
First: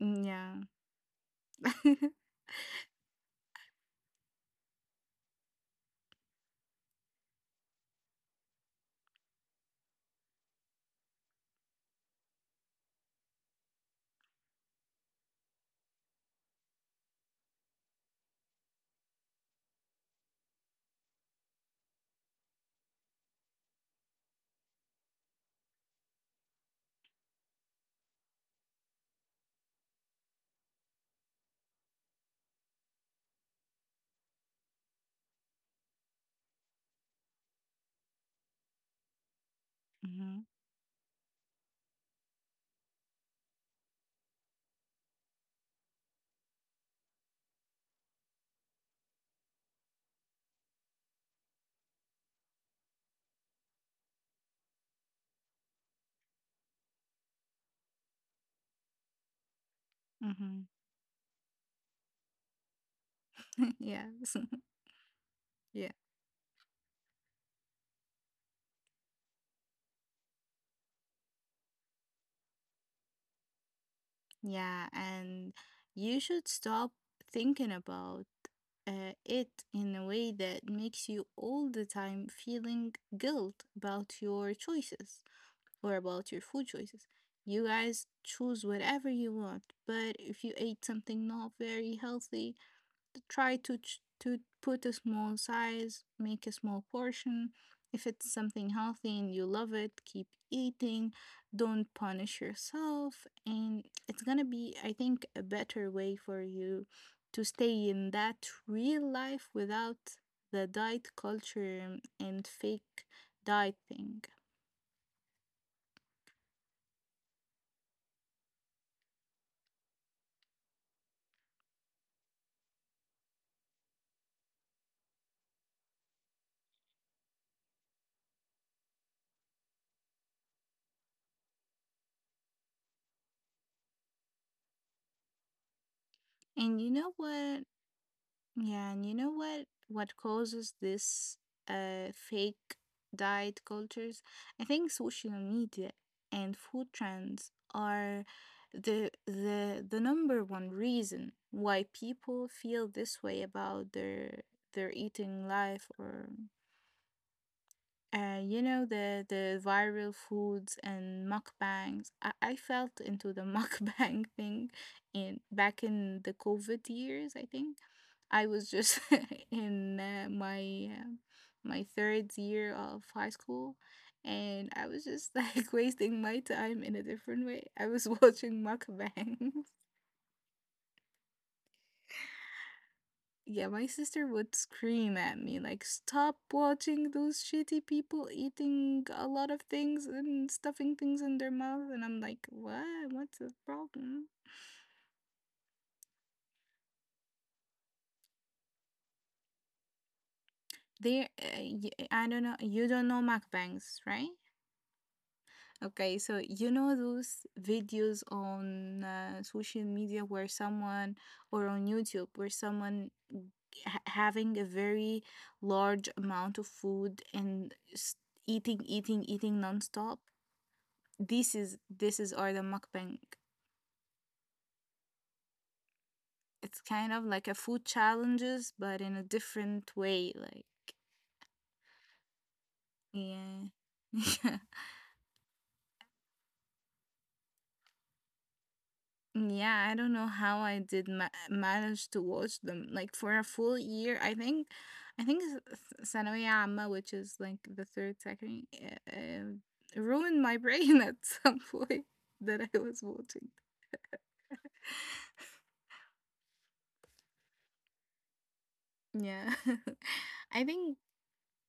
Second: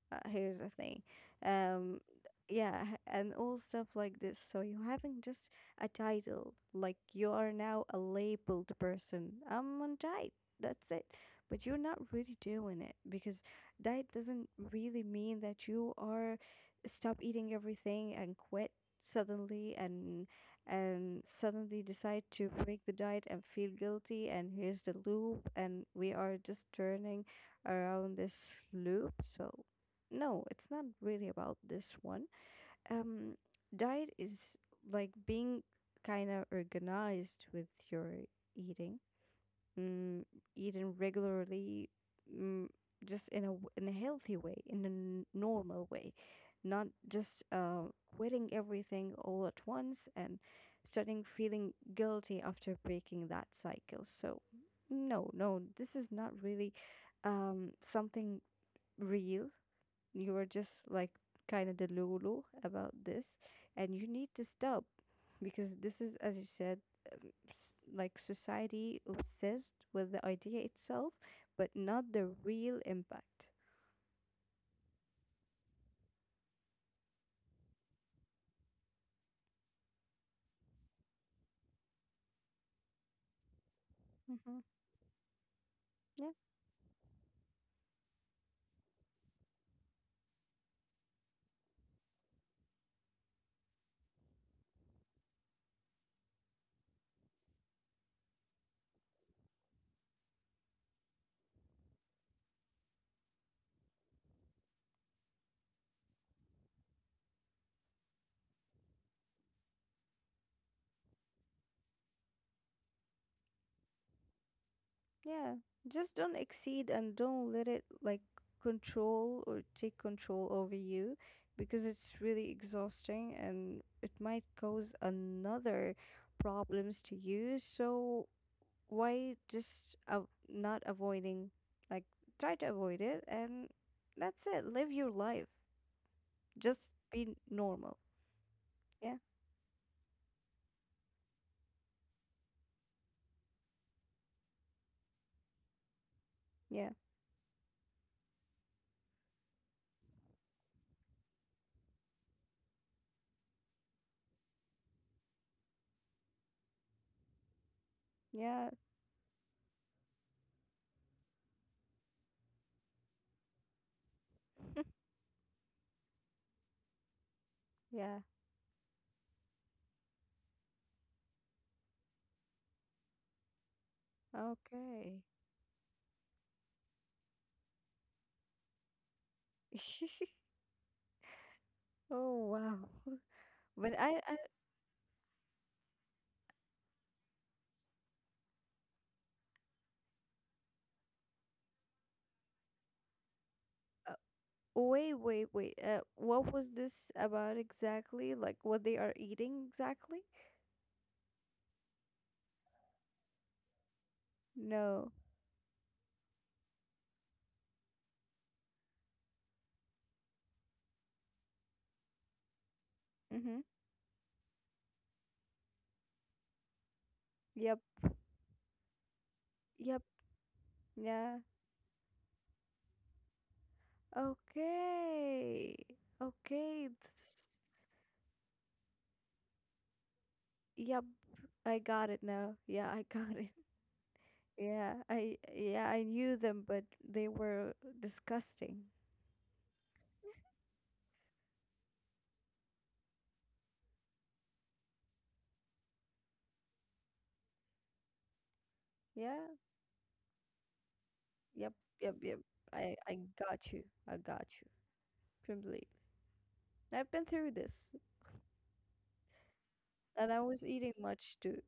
Mm,
Here's
yeah.
the thing. Um, yeah, and all stuff like this. So you having just a title, like you are now a labeled person. I'm on diet. That's it. But you're not really doing it because diet doesn't really mean that you are stop eating everything and quit suddenly, and suddenly decide to break the diet and feel guilty, and here's the loop, and we are just turning around this loop. So no, it's not really about this one. Um, Diet is like being kind of organized with your eating, mm,
Hmm.
eating regularly, mm, just in a in a healthy way, in a normal way, not just quitting everything all at once and starting feeling guilty after breaking that cycle. So, no, no, this is not really something real. You are
Hmm.
just like kind of delulu about this, and you need
Yes.
to stop because
Yeah.
this is, as you said, like society obsessed with the idea itself but not the real impact.
Yeah, and you should stop thinking about, it in a way that makes you all the time feeling guilt about your
Hmm,
choices or
yeah,
about your food choices. You guys choose whatever you want, but if you ate something not very healthy, try to to put a small size, make a small portion. If it's something healthy and you love it, keep eating. Don't punish yourself, and it's gonna be, I think, a better way for you to stay in that real life without the diet culture and fake diet thing.
yeah, just don't exceed and don't let it like control or take control over you, because it's really exhausting and it might cause another problems to you. So why just not avoiding, like try to avoid it, and that's it, live your life, just
And you know
be
what?
normal.
Yeah, and
Yeah,
you know what causes this fake diet cultures? I think social media and
yeah,
food trends are the number one reason why people feel this way about their eating life, or, you
yeah.
know, the viral foods and mukbangs. I felt into the mukbang thing in back in the COVID years. I think
Yeah.
I was just in, my third year of high school, and I was
Okay.
just like wasting my time in a different way. I was watching mukbangs.
Oh, wow.
Yeah, my
But i,
sister
I
would scream at me like, "Stop watching those shitty people eating a lot of things and stuffing things in their mouth." And I'm like, "What? What's the
uh,
problem?"
wait, wait, wait, what was this about exactly, like what they are eating exactly.
They, uh, I don't know. You don't know mukbangs, right?
No.
Okay, so you know those videos on, social media where someone, or on YouTube where someone
Mm-hmm.
having a very large amount of food and
Yep,
eating, eating, eating
yep,
nonstop.
yeah.
This is or the mukbang.
Okay,
It's
okay,
kind of like
this
a food challenges, but in a different way. Like,
Yep, I got it now. Yeah, I got it.
yeah,
Yeah, I knew them, but they were disgusting.
yeah. I don't know how I did manage to watch them. Like, for a full year, I think ثانوية عامة, which is like the third second,
Yeah.
ruined my brain at some
Yep,
point
yep, yep.
that I
I
was
I
watching.
got you. I got you. Completely. I've been through this,
Yeah,
and I was
I
eating
think.
much too.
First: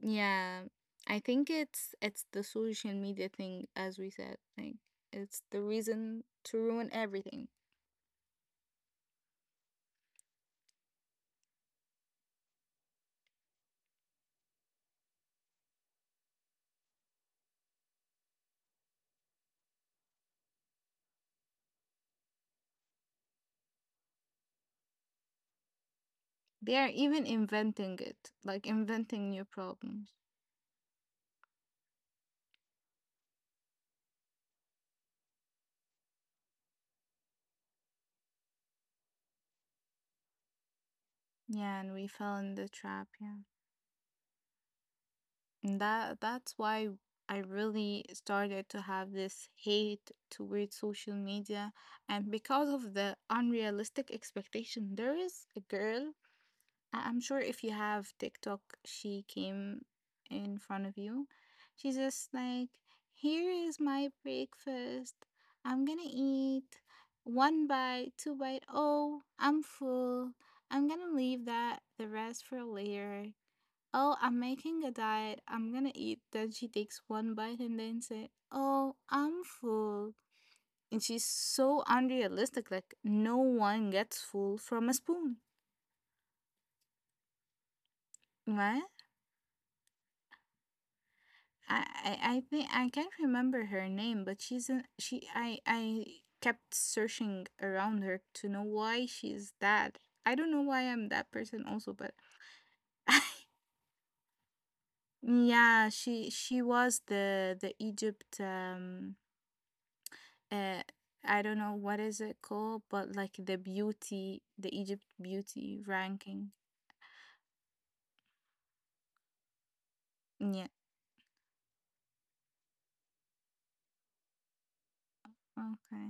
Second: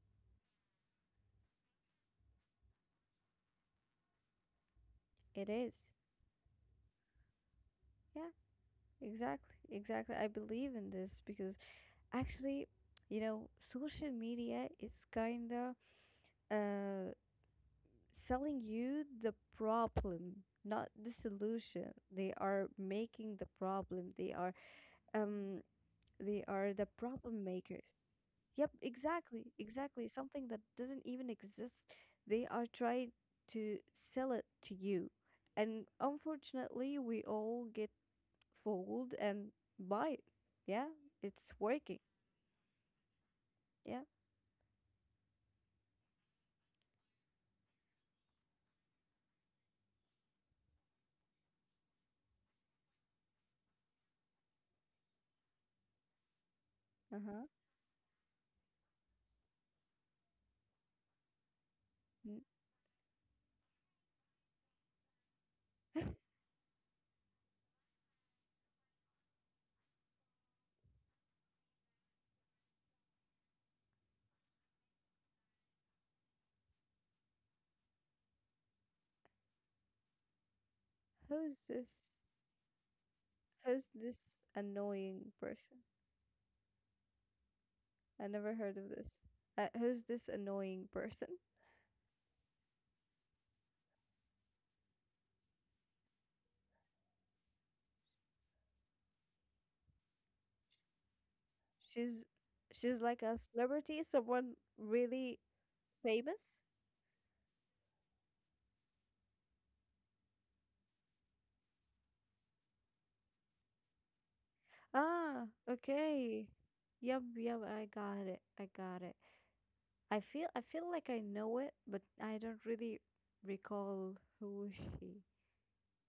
Yeah, I think it's the social media thing, as we said. Like, it's
It
the
is.
reason to ruin everything.
Yeah, exactly. Exactly. I believe in this because actually, you know, social media is kind of uh selling you the problem, not the solution. They are making the problem. They are um they are
They are
the
even
problem makers.
inventing it, like
Yep,
inventing new
exactly, exactly,
problems.
Something that doesn't even exist, they are trying to sell it to you, and unfortunately we all get fooled and buy it. Yeah, it's
Yeah, and
working.
we fell in the trap. Yeah,
Yeah.
and that's why I really started to have this hate towards social media, and because of the unrealistic expectation, there is a girl. I'm sure
Uh-huh.
if you have TikTok, she came in front of you. She's just
Mm.
like, here is my breakfast. I'm gonna eat one bite, two bite. Oh, I'm full. I'm gonna leave that the rest for later. Oh, I'm making a diet. I'm gonna eat. Then she takes one bite and then say, oh, I'm full. And she's
who's
so
this
unrealistic. Like, no
who's
one
this
gets full from a
annoying
spoon,
person? I never heard
right?
of this. Who's this annoying person?
I think I can't remember her name, but she's an she I kept searching around her to know why she's that. I don't know why I'm that person also, but
She's she's like a celebrity, someone really
yeah, she
famous.
she was the Egypt, uh I don't know what is it called, but like the beauty, the Egypt
Ah,
beauty
okay.
ranking.
Yep, yep, I got it. I got it. I feel I
Yeah.
feel like I know it, but I don't really recall who she.
Okay.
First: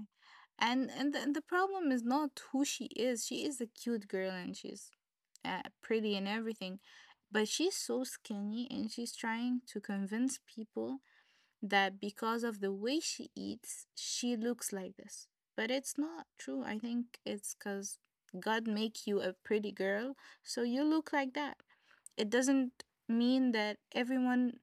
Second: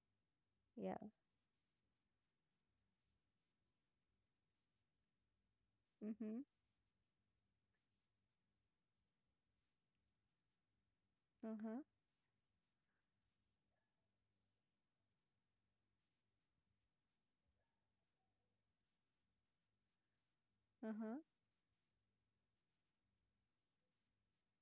And
Yeah.
and the problem is not who she is. She is a cute girl and she's, pretty and
Mm-hmm.
everything, but she's so skinny and she's trying to convince people
Uh-huh.
that because of the way she eats, she looks like this. But it's not true. I think it's cuz God make you a pretty girl, so you look
Uh-huh.
like that. It doesn't mean that everyone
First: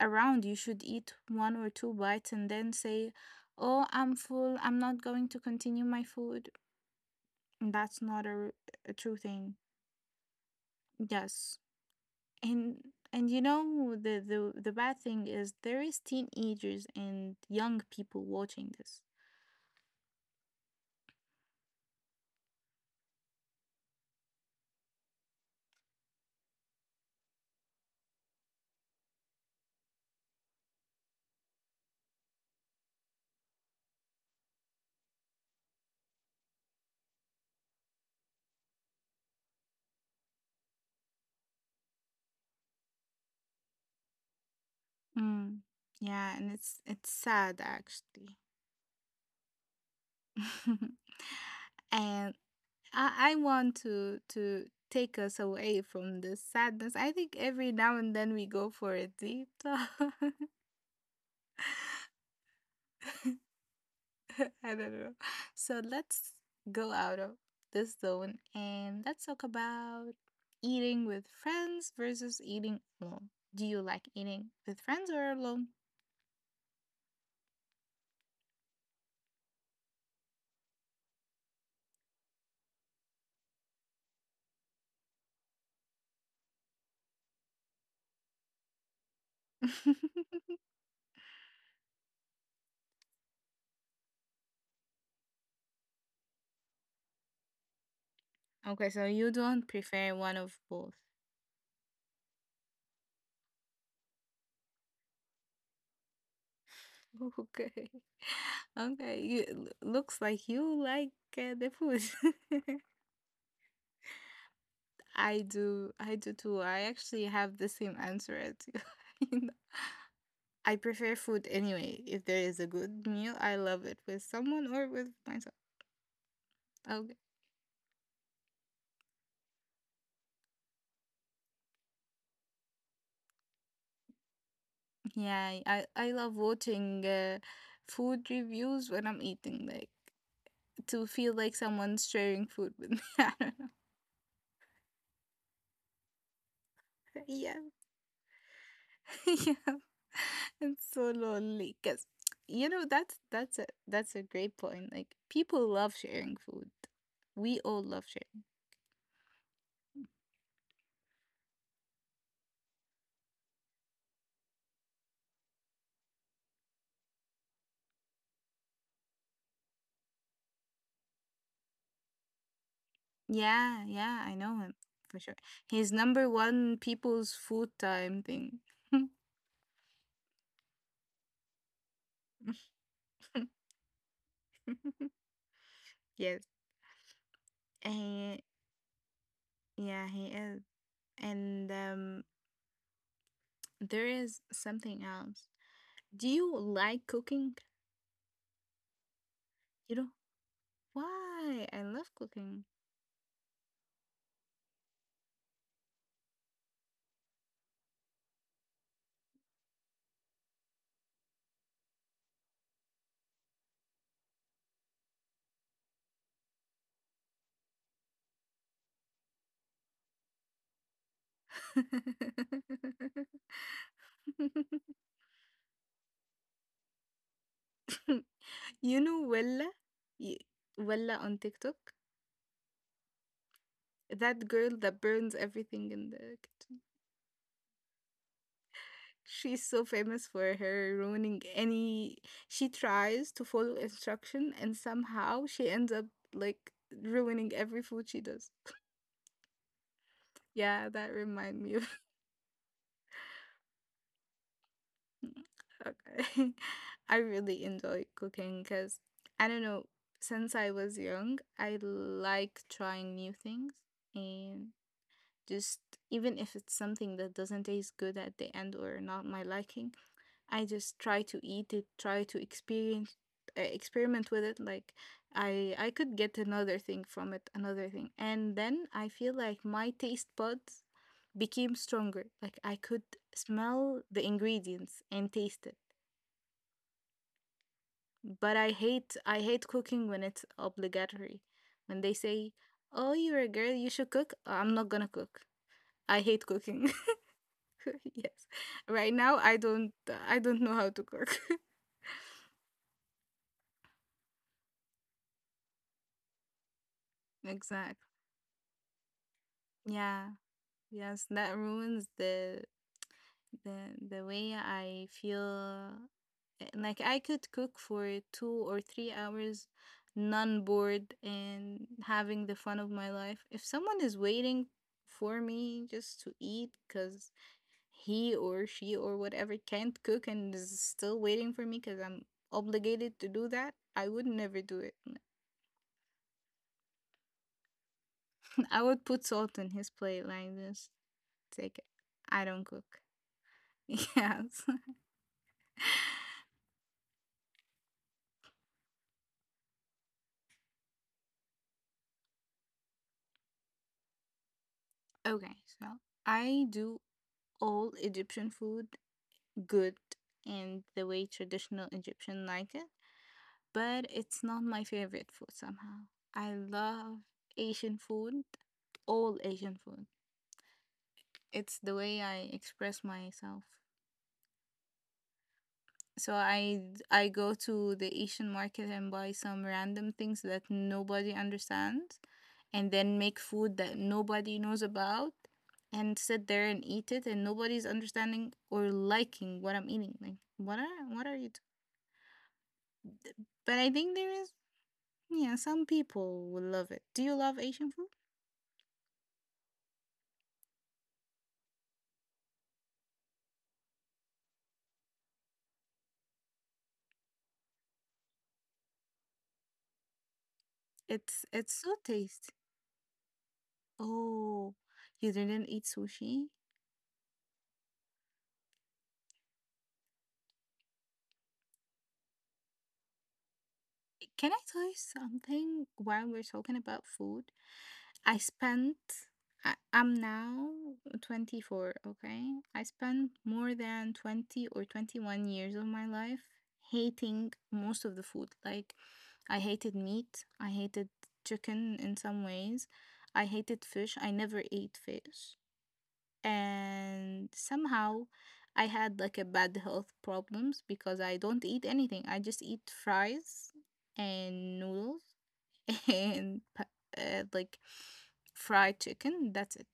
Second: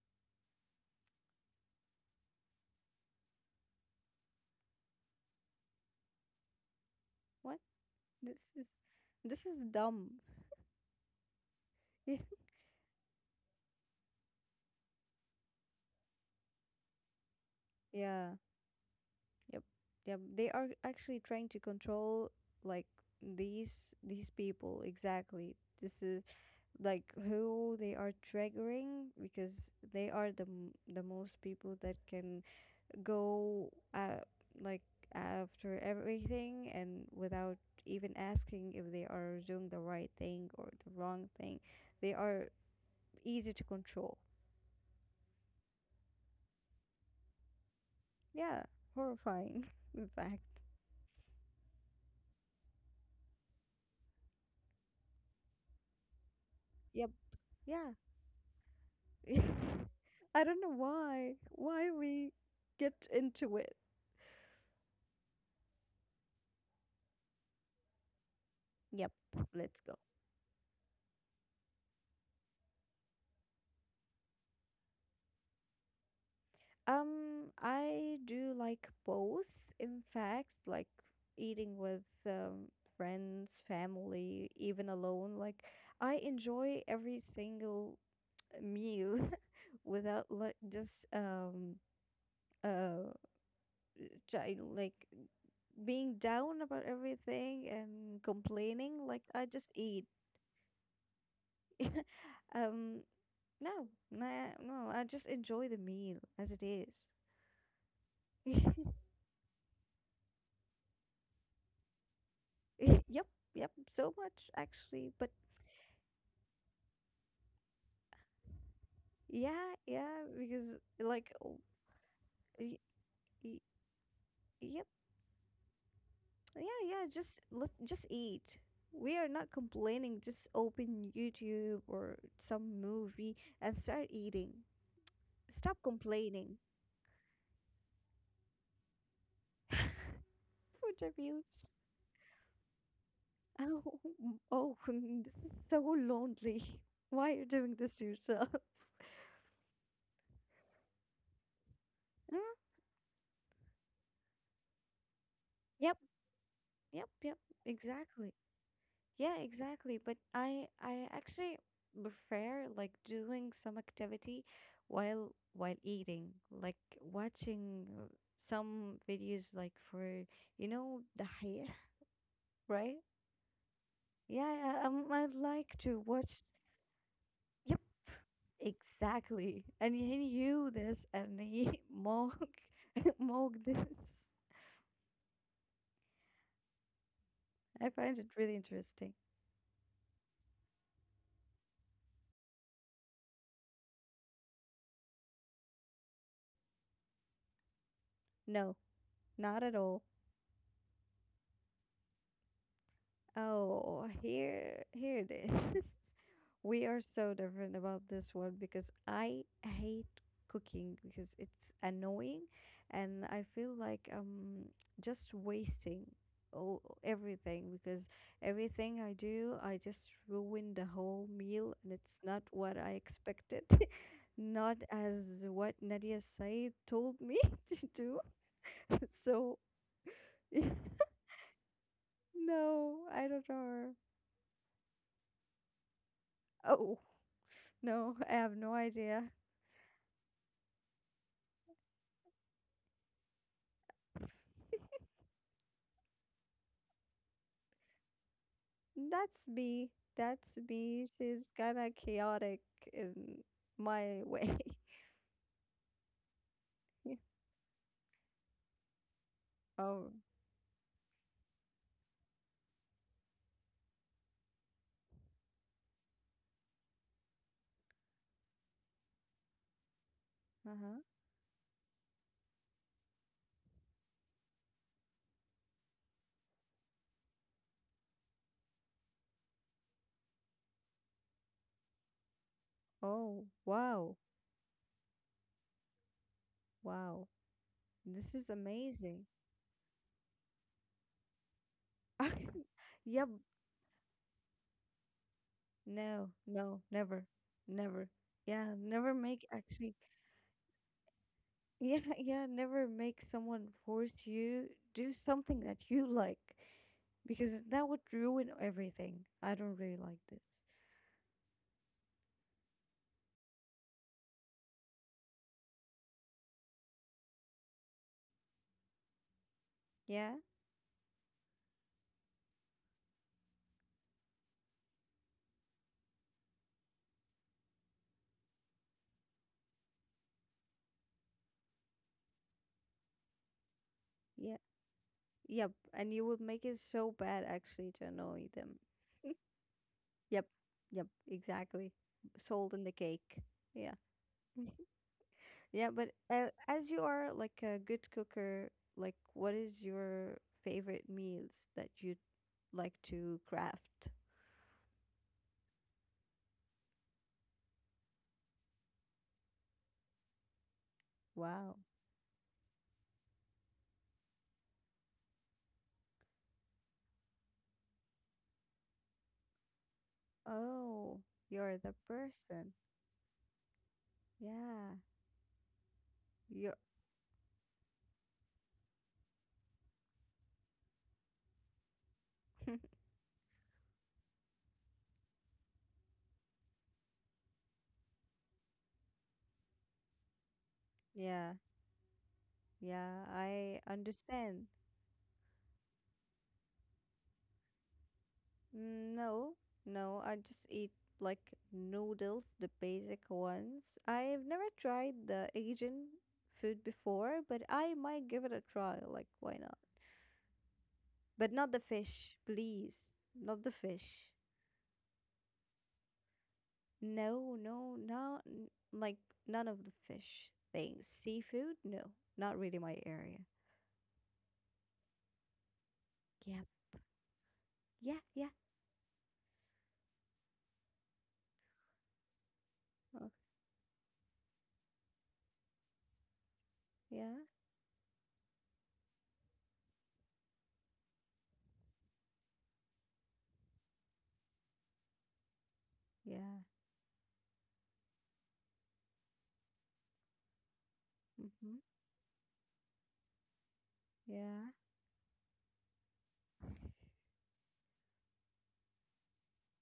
around. You should eat one or two bites and then say, oh, I'm full. I'm not going to continue my food.
What?
That's not
This is
a true
this
thing.
is dumb.
Yes. And and you know, the bad thing is there is teenagers and young people
Yeah.
watching this.
Yep. Yep. They are actually trying to control like these these people exactly. This is like who they are triggering because they are the most people that can go like after everything and without even asking if they are doing the right thing or the wrong thing. They are easy to control.
Mm. Yeah, and it's sad actually.
Yeah, horrifying in fact.
And I want to take us away from the sadness. I
Yep.
think every now
Yeah.
and then we go for a deep talk.
I don't know why. Why we get into it.
I don't know. So let's go out of this zone and
Yep,
let's talk
let's go.
about eating with friends versus eating alone. Do you like eating with friends or alone?
I do like both, in fact, like eating with friends, family, even alone. Like, I enjoy every single meal without like just uh like being down about everything and
Okay, so
complaining. Like,
you
I
don't
just eat.
prefer one of both.
um No, no, no. I just enjoy the meal as it is.
Okay. Okay, looks like you like, the food.
Yep, yep. So much actually, but
I do. I do too. I actually have the same answer as you. You know,
yeah, yeah. Because
I prefer
like,
food
oh,
anyway. If there is a
y-
good meal,
y-
I love it with someone
yep,
or with myself.
yeah, yeah.
Okay.
Just let just eat. We are not complaining. Just open YouTube or some movie and start eating.
Yeah,
Stop
I love
complaining.
watching, food reviews when I'm eating,
Food
like, to feel
reviews.
like someone's sharing food with me. I don't know.
Oh, oh, this is so lonely. Why are you
Yeah.
doing this to yourself?
Yeah. It's so lonely because,
Mm,
you know, that's a great point. Like, people
yep.
love sharing food.
Yep, yep,
We all love
exactly.
sharing.
Yeah, exactly. But I actually prefer like doing some activity while eating, like watching some videos like for the right?
Yeah, yeah, I know him
Yeah, I, um,
for
I'd
sure.
like
He's
to
number
watch.
one people's food
Yep,
time thing.
exactly. And you this and he mock mock this.
Yes,
I find it
he,
really interesting.
yeah, he is. And, there is something else. Do you like cooking?
No, not at
You
all.
know why? I love cooking.
Oh, here it is. We are so different about this one because I hate cooking because it's annoying and I feel like I'm just wasting all everything because everything I do I just ruin the whole meal and it's not what I expected. Not as what Nadia Said told me to do.
You know
So.
Wella, Y- Wella on TikTok.
No, I don't know.
That girl that burns everything in the kitchen.
Oh, no, I have no idea.
She's so famous for her ruining any. She tries to follow instruction and somehow she ends up like ruining every food she does.
That's me. That's
Yeah,
me.
that
She's
remind
kind
me of.
of chaotic in my way.
Okay. I really enjoy cooking because I don't know,
Oh,
since I was young, I like trying new things and just even if it's something that doesn't taste good at the end or not my liking, I
uh-huh.
just try to eat it, try to experience experiment with it, like I could get another thing from it, another thing. And then I feel like my taste buds became stronger. Like I could
Oh,
smell
wow.
the ingredients and taste it.
Wow. This is
But I hate
amazing.
I hate cooking when it's obligatory. When they say, "Oh,
Yep.
you're a girl, you should cook." I'm not gonna cook. I
No,
hate
no,
cooking.
never. Never.
Yes.
Yeah, never
Right now
make
I
actually.
don't I don't know how to cook.
Yeah, yeah, never make someone force you do something that you like because that would
Exactly.
ruin everything. I don't really like
Yeah.
this.
Yes, that ruins the the way I feel. Like I could cook for 2 or 3 hours,
Yeah.
non bored and having the fun of my life. If someone is waiting for me just to eat because he or she or whatever can't cook and is still waiting for me because I'm obligated to do that, I would never
Yeah.
do it.
Yep, and you would make it so bad actually to annoy them.
I would put salt in his plate
Yep,
like this.
yep,
Take it.
exactly.
I don't
Salt in the
cook.
cake. Yeah.
Yes.
Yeah, but as you are like a good cooker, like what is your favorite meals that you'd like to craft?
Okay, so I do all Egyptian food good and the way
Wow.
traditional Egyptian like it, but it's not my favorite food somehow. I love Asian food, all Asian food.
Oh, you're
It's
the
the way I
person.
express myself.
Yeah.
So
You're
I go to the Asian market and buy some random things that nobody understands and then make food that nobody knows about and sit there and eat it and nobody's understanding or liking what I'm eating. Like what are you
yeah,
t-
yeah, I
But I think there is,
understand.
yeah, some people will love it. Do you love Asian food?
Mm, no, no, I just eat like noodles, the basic ones. I've never tried the Asian food before, but I might give it a try. Like, why not?
It's
But not
it's
the
so
fish,
tasty.
please. Not the fish.
Oh, you didn't eat sushi?
No, no, not like none of the fish things. Seafood, no, not really my area.
Can I tell you something while we're
Yeah,
talking about food?
yeah,
I
yeah.
spent, I'm now 24, okay? I
Oh,
spent more than 20 or 21 years of my life
yeah,
hating most of the food. Like, I hated meat, I hated chicken in some ways, I hated fish, I never ate fish.
yeah.
And somehow I had like a bad health problems because I don't eat
Mm-hmm.
anything. I just eat fries and
Yeah,
noodles and like fried chicken. That's it.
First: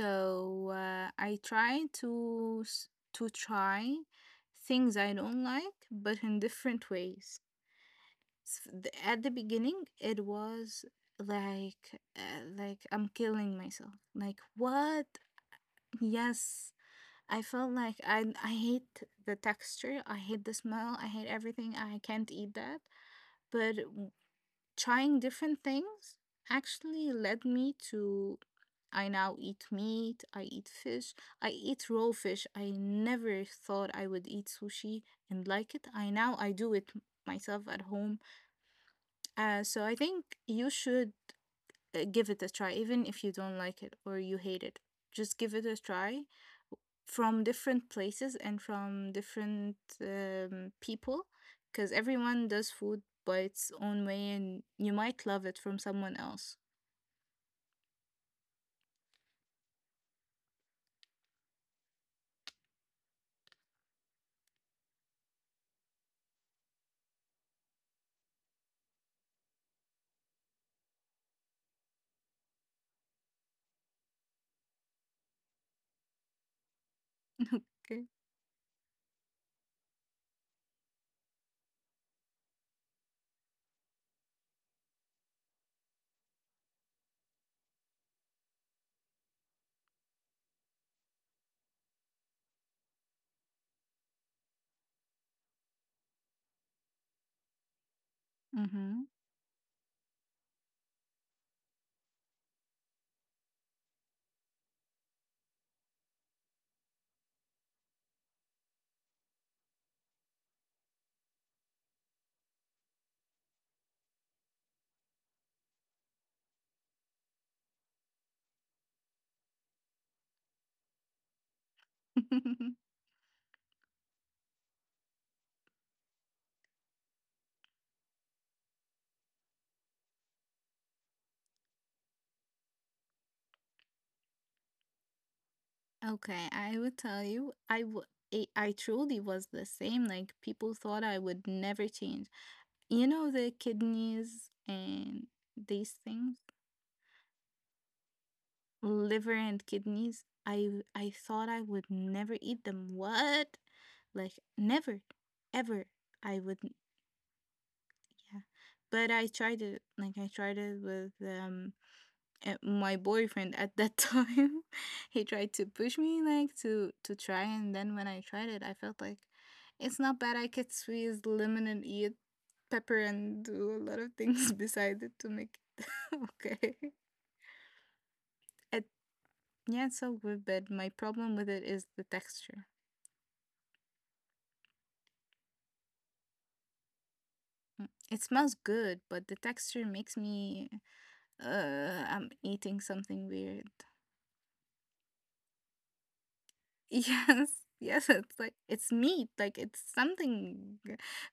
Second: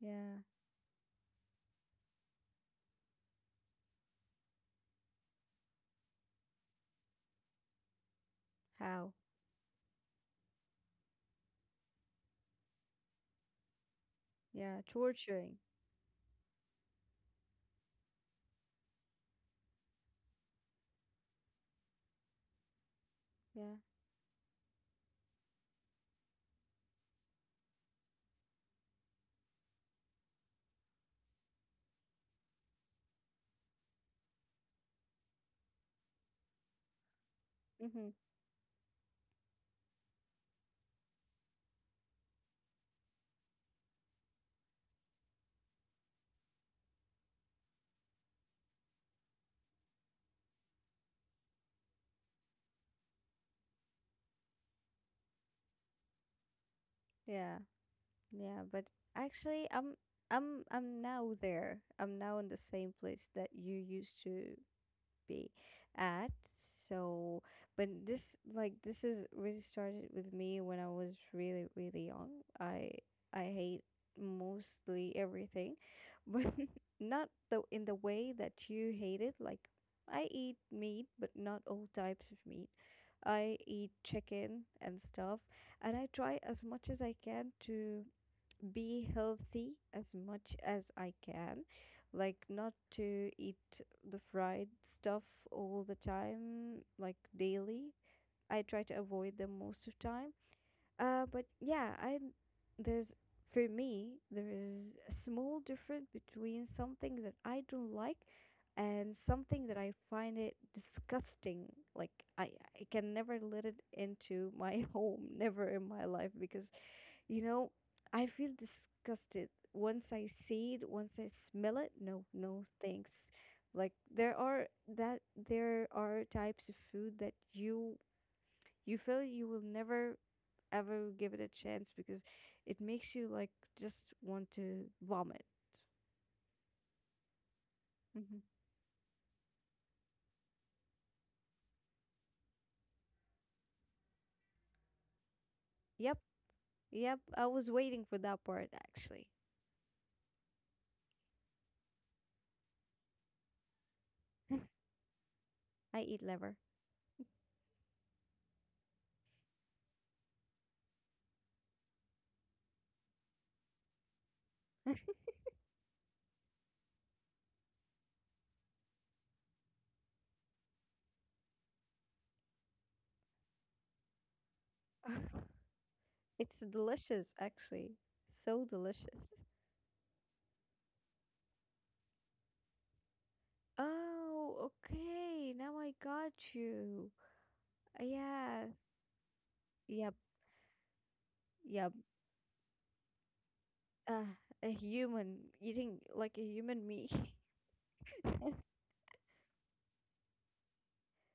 yeah.
I try to try things I don't like, but in different ways.
How?
At the beginning, it was like, like I'm killing myself. Like
Yeah,
what?
torturing.
Yes, I felt like I hate the texture. I hate the smell. I hate everything. I can't eat that.
Yeah.
But trying different things actually led me to. I now eat meat, I eat fish, I eat raw fish. I never thought I would eat sushi and like it. I do it myself at
Mm-hmm.
home. So I think you should give it a try even if you don't like it or you hate it. Just give it a try from different places and from different, people, because everyone does food by its own way and you might love it from someone else.
Yeah. Yeah, but actually, I'm now there. I'm now in the same place that you used to be at. So, but this like this is really started with me when I was really really young. I I hate mostly everything, but not the in the
Okay.
way that you hate it. Like I eat meat, but not all types of meat. I eat chicken and stuff, and I try as much as I can to be healthy as much as I can, like not to eat the fried stuff all the time, like daily. I try to
Mm-hmm.
avoid them most of time. But yeah, I there's for me there is a small difference between something that I don't like and something that I find it disgusting. Like I, I can never let it into my home, never in my life because you know, I feel disgusted once I see it, once I smell it. No, no, thanks. Like that there are types of food that you feel you will never ever give it a chance because it makes you like just want to vomit.
Okay, I would tell you, I w-
Hmm.
I truly was the same. Like people thought I would never change. You know the kidneys and these
Yep,
things,
yep. I was waiting for that part actually.
liver and kidneys. I thought I would never eat them. What? Like
I
never, ever.
eat
I
liver.
would not. Yeah. But I tried it. Like I tried it with my boyfriend at that time. He tried to push me, like, to try, and then when I tried it I felt like it's not bad. I could squeeze lemon and eat pepper and do a lot of things beside it to make it
It's
okay.
delicious, actually. So
it,
delicious.
yeah, it's so good, but my problem with it is the texture.
Oh, okay. Now I got you.
Mm. It smells
Yeah,
good, but the texture
yep,
makes me.
yep.
I'm eating something weird.
Uh, a human eating like a human meat.
Yes, yes, it's like it's meat, like it's something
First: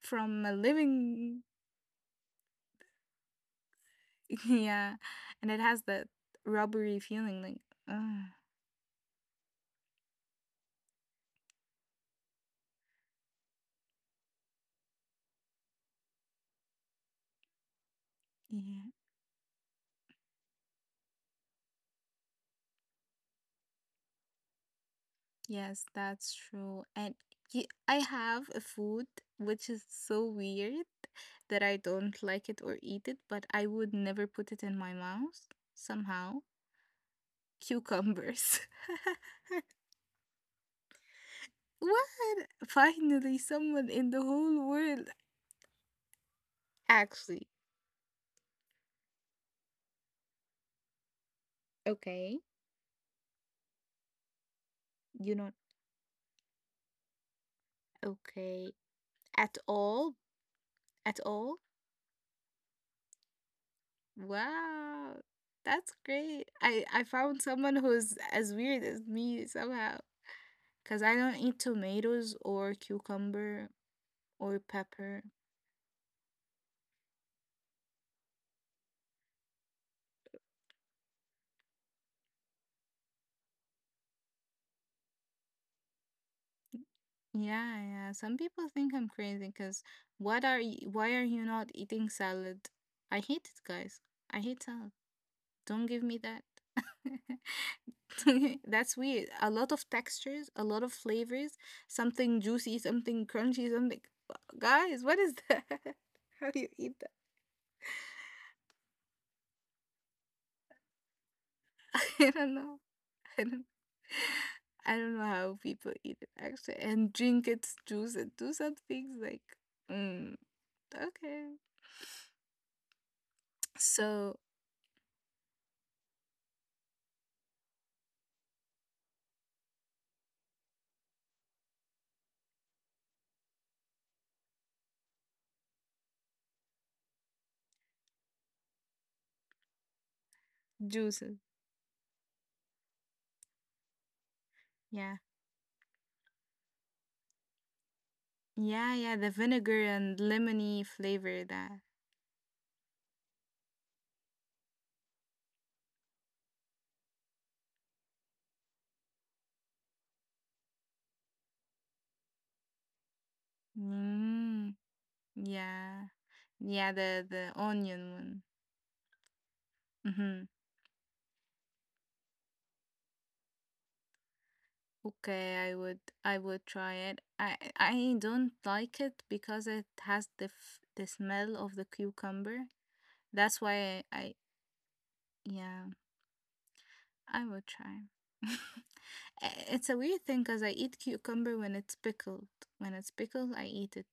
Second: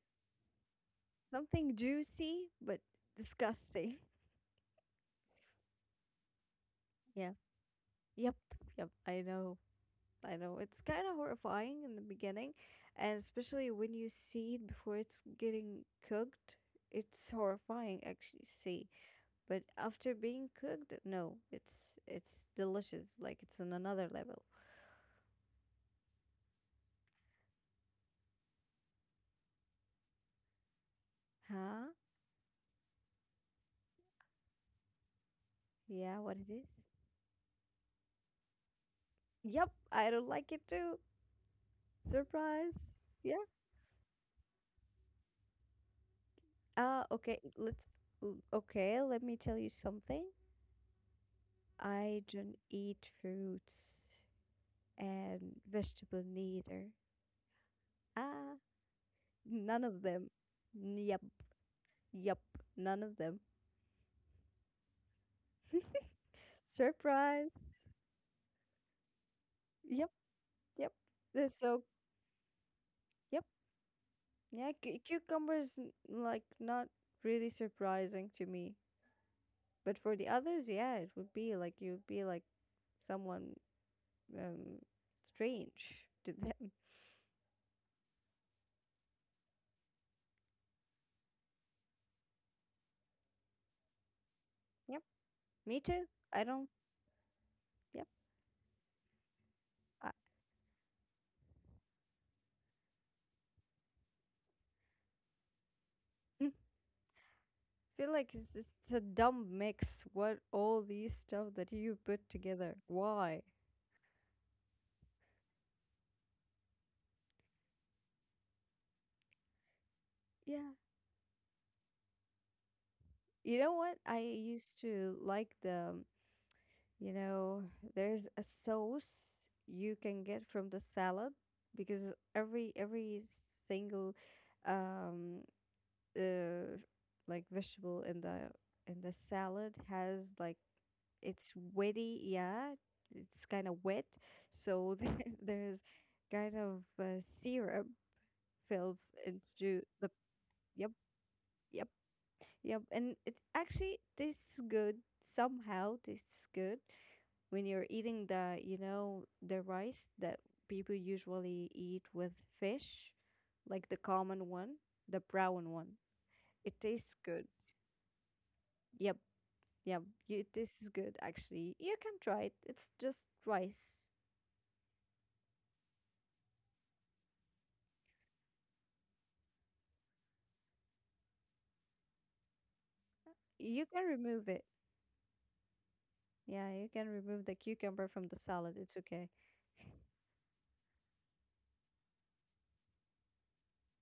from a living.
Something juicy but disgusting.
Yeah, and it has that rubbery
Yeah,
feeling, like, uh,
yep, yep. I know, I know. It's kind of horrifying in the beginning, and especially when you see it before it's getting cooked. It's horrifying actually to see,
yeah.
but after being cooked, no, it's delicious. Like it's on another level.
Yes, that's true. And I have a food which is so weird that I
Huh?
don't like it or eat it, but I would never put it in my mouth
Yeah, what
somehow.
it is?
Cucumbers.
Yep, I don't like it too.
What?
Surprise.
Finally,
Yeah.
someone in the whole world,
Uh, okay,
actually.
let's okay, let me tell you something. I
Okay.
don't eat fruits
You're
and
not
vegetable neither. Ah,
okay at
none of
all?
them.
At
Yep.
all?
Yep. None of them.
Wow. That's great. I found
Surprise.
someone who's as weird as me somehow.
Yep, yep.
Cause I don't
Uh,
eat
So,
tomatoes or
yep.
cucumber or
Yeah,
pepper.
cucumbers like not really surprising to me. But for the others, yeah, it would be like you'd be like someone um strange to them.
Yeah, yeah. Some people think I'm crazy. Cause why are you not eating salad? I hate it, guys. I hate salad.
Yep, me
Don't
too.
give me
I
that.
don't. Yep,
That's weird. A lot of
I
textures, a lot of flavors, something juicy, something crunchy, something. Guys, what is that?
mm,
How do you eat that?
feel like it's a dumb mix. What all these stuff that you put
I don't
together?
know.
Why?
I don't, I don't know how people eat it actually and drink its juice and do some things, like, mm,
Yeah,
okay.
you know what? I
So,
used to like the. You know, there's a sauce you can get from the salad because every single, um, uh, like vegetable in the salad has like it's
juices.
witty, yeah. It's kind of wet. So there,
Yeah.
there's kind of syrup fills
Yeah, yeah. The
into
vinegar
the
and
yep,
lemony flavor
yep,
that.
yep. And it actually tastes good somehow. Tastes good when you're eating the you know the rice that people usually eat with fish, like the common one,
Mm,
the brown one.
yeah.
It
Yeah,
tastes
the,
good.
the onion one.
Yep, yep.
Mm
You,
hmm.
it tastes good actually. You can try it. It's just rice.
Okay, I would try it. I don't like it because it has the smell of the cucumber. That's why
You
I,
can
I
remove it.
yeah,
Yeah, you can
I
remove the
would try.
cucumber from the salad. It's okay.
It's a weird thing because I eat cucumber when it's pickled. When it's pickled, I eat it.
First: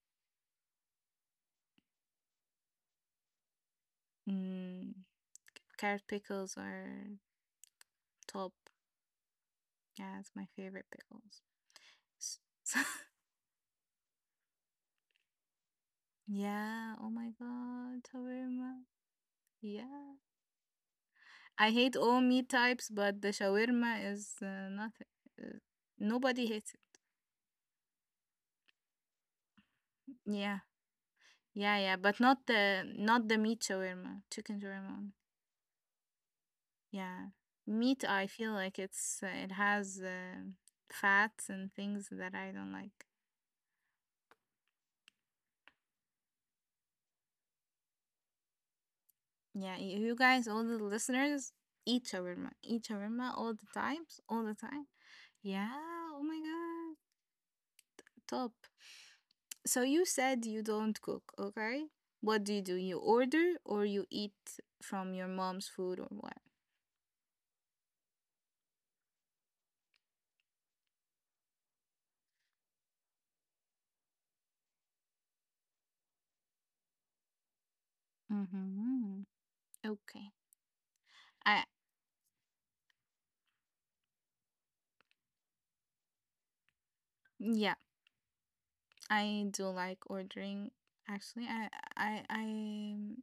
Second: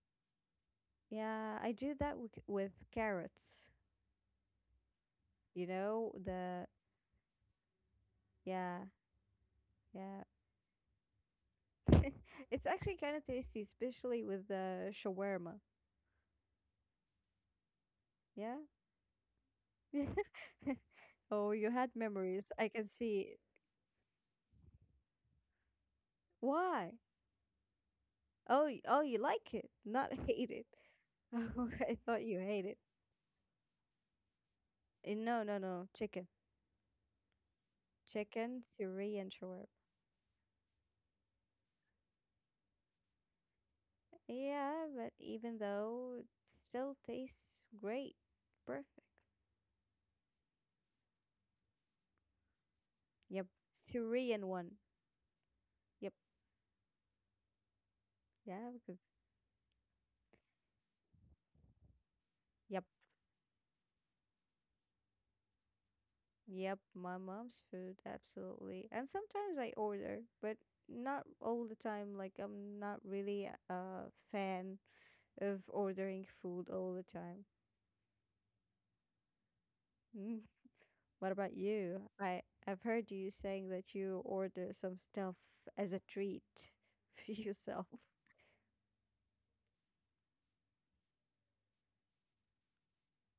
Yeah, I do that with carrots.
Mm,
You
carrot
know,
pickles
the
are top.
yeah, yeah.
Yeah, it's my favorite pickles. S-
It's actually kind of tasty, especially with the shawarma.
yeah, oh my God,
Yeah.
shawarma. Yeah.
Oh, you
I
had
hate all
memories.
meat
I can
types, but
see
the
it.
shawarma is, not. Uh, Nobody hates
Why?
it.
Oh, oh, you like it, not hate it.
Yeah,
Oh,
yeah,
I
yeah.
thought
But
you
not
hate it.
the, not the meat shawarma, chicken shawarma
Eh,
only.
no, no, no. Chicken.
Yeah, meat. I feel
Chicken,
like it's
Syrian
uh, it
shawarma.
has, fats and things that I don't like.
Yeah, but even though it still tastes great. Perfect.
Yeah, you guys, all the listeners, eat shawarma
Yep.
all the times,
Syrian
all the
one.
time. Yeah.
Yep.
Oh my God. Top.
Yeah, because
So you said you don't cook, okay? What
yep.
do? You order or you eat from your mom's food or what?
Yep, my mom's food, absolutely. And sometimes I order, but not all the time. Like I'm not really a fan of ordering food all the time.
Mm-hmm.
Mm.
Okay.
What about
I
you? I've heard you saying that you order some stuff as a treat for yourself.
Yeah, I do like ordering actually. I I I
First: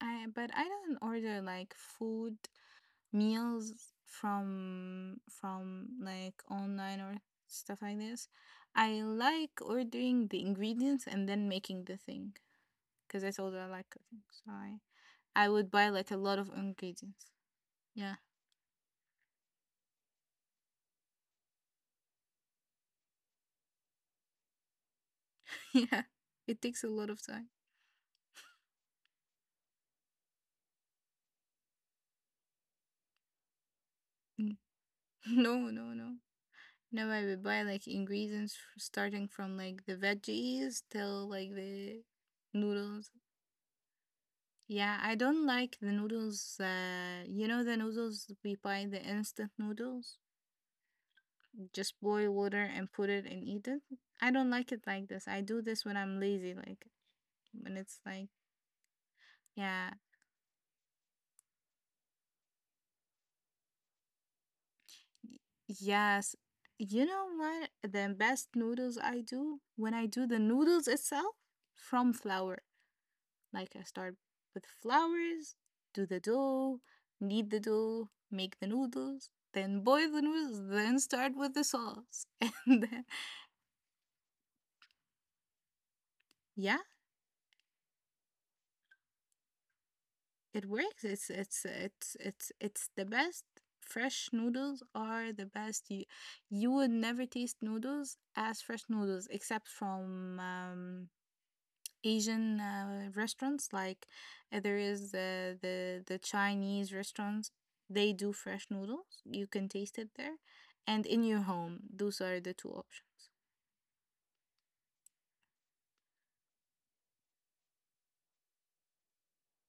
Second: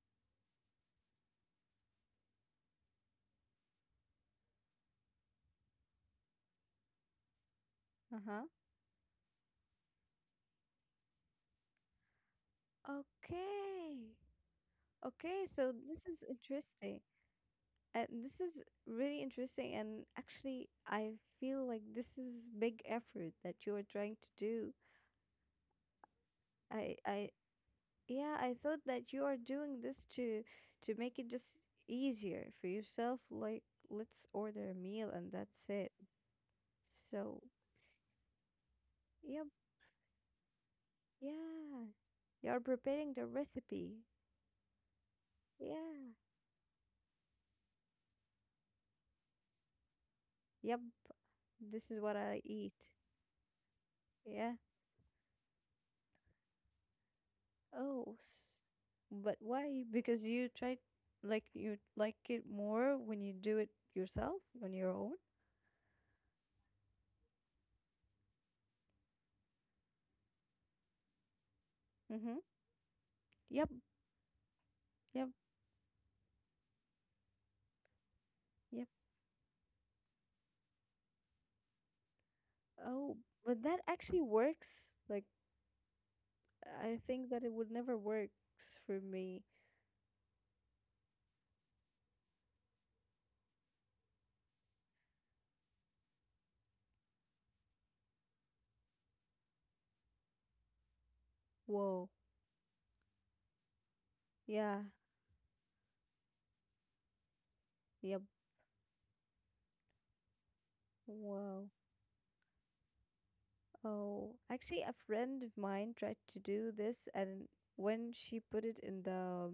I but I don't order like food meals from, like, online or stuff like this.
Uh-huh.
I like ordering the ingredients and then making the thing because I told you I like
Okay.
cooking. So I
Okay,
I would
so
buy
this
like a
is
lot of
interesting.
ingredients. Yeah.
This is really interesting, and actually, I feel like this is big effort that you are trying to do.
Yeah. It takes a
I,
lot of
I,
time.
yeah, I thought that you are doing this to make it just easier for yourself. Like, let's order a meal and
No,
that's
no,
it.
no. Now I
So,
would buy like ingredients, starting
yep,
from, like, the veggies till, like,
yeah,
the
you are
noodles.
preparing the recipe.
Yeah, I don't like
Yeah,
the noodles. The noodles we buy, the instant noodles.
yep, this
Just
is what
boil
I
water
eat.
and put it and eat it. I don't
Yeah.
like it like this. I do this when I'm lazy, like when it's
Oh,
like,
but why?
yeah.
Because you try, like you like it more when you do it yourself on your own.
Y- Yes. You know what? The best noodles I do when I do the noodles itself from
Mm-hmm.
flour.
Yep,
Like I start with
yep,
flours, do the dough, knead the dough, make the
yep.
noodles, then boil the noodles, then start with the sauce. And then,
Oh, but that actually works. Like
yeah,
I think that it would never works for me.
it works. It's the best. Fresh noodles are the best. You would never taste noodles as fresh noodles except from,
Whoa.
Asian, restaurants. Like, there
Yeah.
is, the Chinese restaurants. They do
Yep.
fresh noodles. You can taste it there, and in your home.
Wow.
Those are the two options.
Oh, actually, a friend of mine tried to do this, and when she put it in the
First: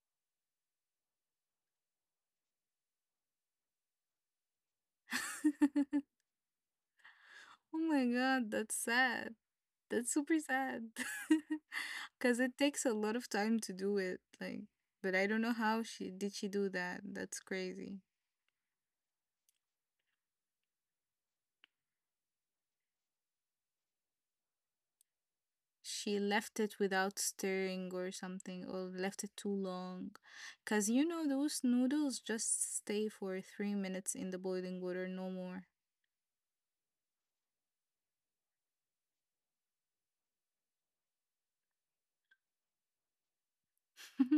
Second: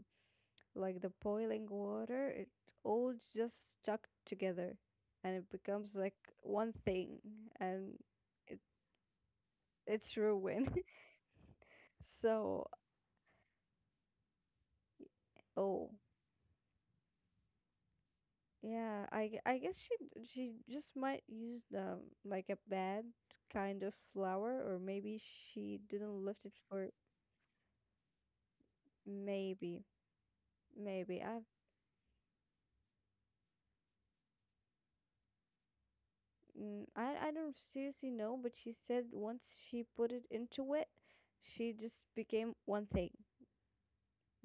like the boiling water, it all just stuck together and it becomes like one thing
Oh
and
my God,
it,
that's sad.
it's
That's super
ruined.
sad. Cause it
So,
takes a lot of time to do it. Like, but I don't know how
oh,
she do that. That's crazy.
yeah, I guess she just might use like a bad kind of flour or maybe she didn't
She
lift it
left it
for
without stirring or something, or left it too
maybe
long, because
maybe I
those noodles just stay for 3 minutes in the boiling water, no more.
I don't seriously know, but she said once she put it into it, she just became one thing.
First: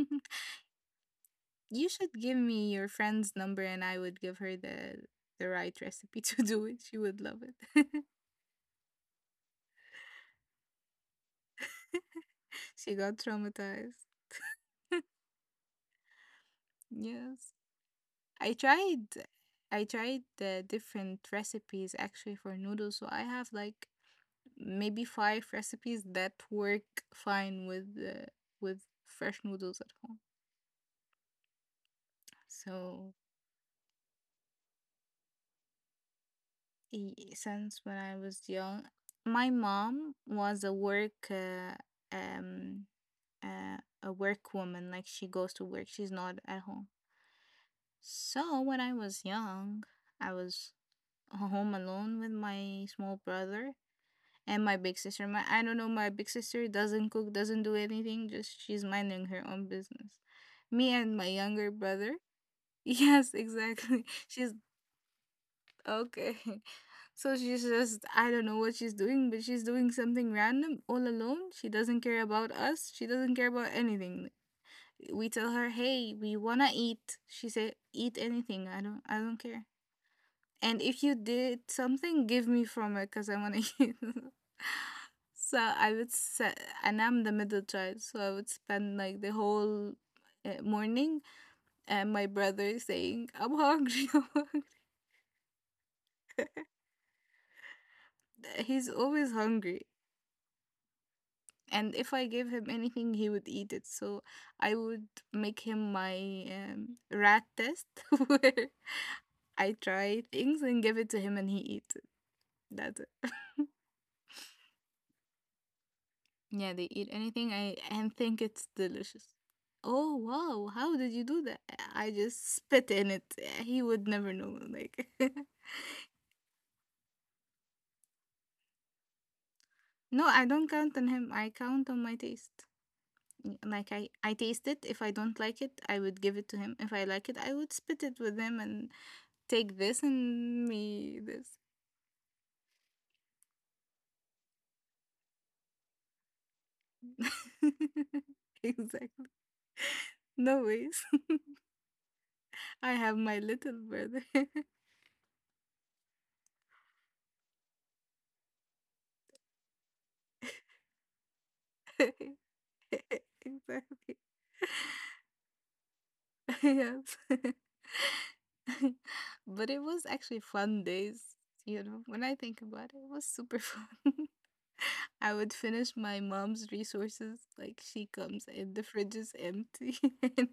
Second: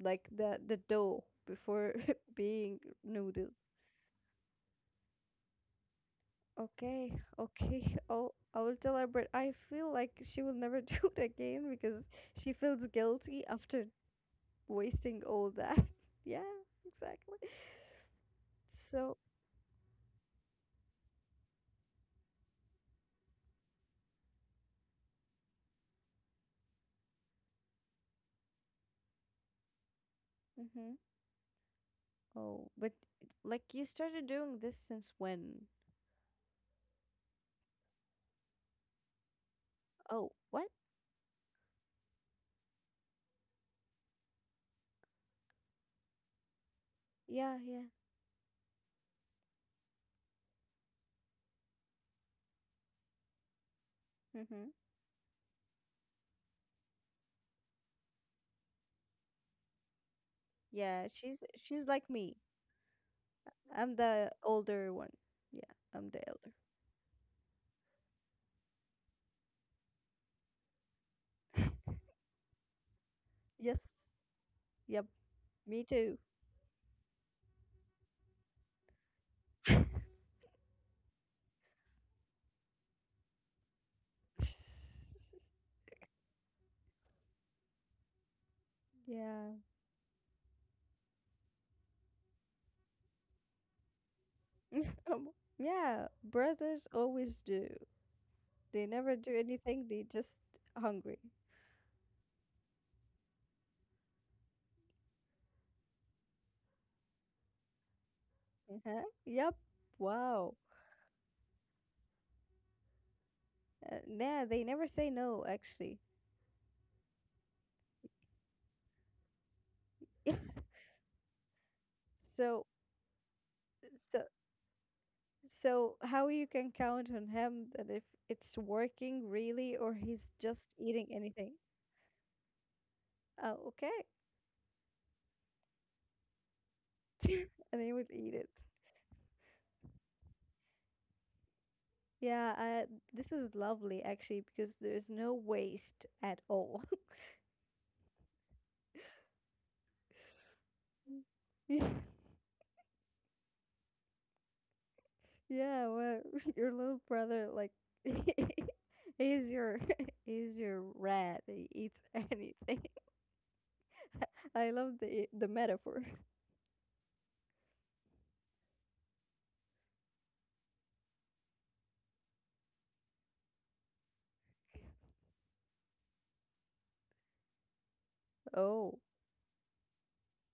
Like the dough
You
before
should give me
being
your friend's
noodles.
number and I would give her the right recipe to do it, she
Okay,
would love it.
okay. Oh, I will tell her, but I feel like she will never do it again because she feels
She got
guilty after
traumatized.
wasting all that. Yeah, exactly.
Yes, i tried
So,
I tried the different recipes actually for noodles, so I have, like, maybe five recipes that work fine with fresh noodles at home.
hmm oh, but
So,
like you started doing this since when?
since when I was young, my mom
Oh,
was
what?
um a work woman. Like she goes to work. She's not at home.
Yeah, yeah.
So when I was young, I was home alone with my small brother and
Mm-hmm.
my big sister. My I don't know, my big sister doesn't cook, doesn't do anything, just she's minding her own business. Me
Yeah,
and my
she's
younger
she's like
brother.
me.
Yes,
I'm
exactly.
the
She's
older one. Yeah, I'm the
okay.
elder.
So she's just, I don't know what she's doing, but she's doing something random all alone. She doesn't care about us. She doesn't care about
Yes.
anything.
Yep.
We tell her,
Me
"Hey,
too.
we want to eat." She said, "Eat anything. I don't care."
Yeah.
And if you did something, give me from it because I want to use it. So I would say, and I'm the middle child, so I would spend like the whole morning and my brother saying, I'm hungry, I'm hungry.
Um, yeah, brothers always do. They
He's
never
always
do
hungry.
anything, they just hungry.
And if I gave him anything, he would eat it. So I would make him my rat test where
Uh-huh. Yep.
I try
Wow.
things and give it to him and he eats it. That's it.
Yeah, they never say no actually.
Yeah, they eat anything I and think it's delicious. Oh wow, how did you do that? I just
So
spit in it. He would
so
never know. Like
so how you can count on him that if it's working really or
No,
he's
I don't
just
count
eating
on him. I
anything.
count on my taste.
Oh,
Like
okay.
I taste it. If I don't like it, I would give it to him. If I like it, I would
And he
spit
would
it
eat
with
it.
him and take this and me this.
Yeah, this is lovely actually because there's no waste at all.
Exactly. No ways. I have my little brother.
Yeah, well, your little brother, like, he's your, he's your rat. He eats anything.
Exactly.
I love the metaphor.
Yes. But it was actually fun days, you know, when I think about it, it was super fun. I would finish my mom's resources, like she comes and the
Oh,
fridge is empty. And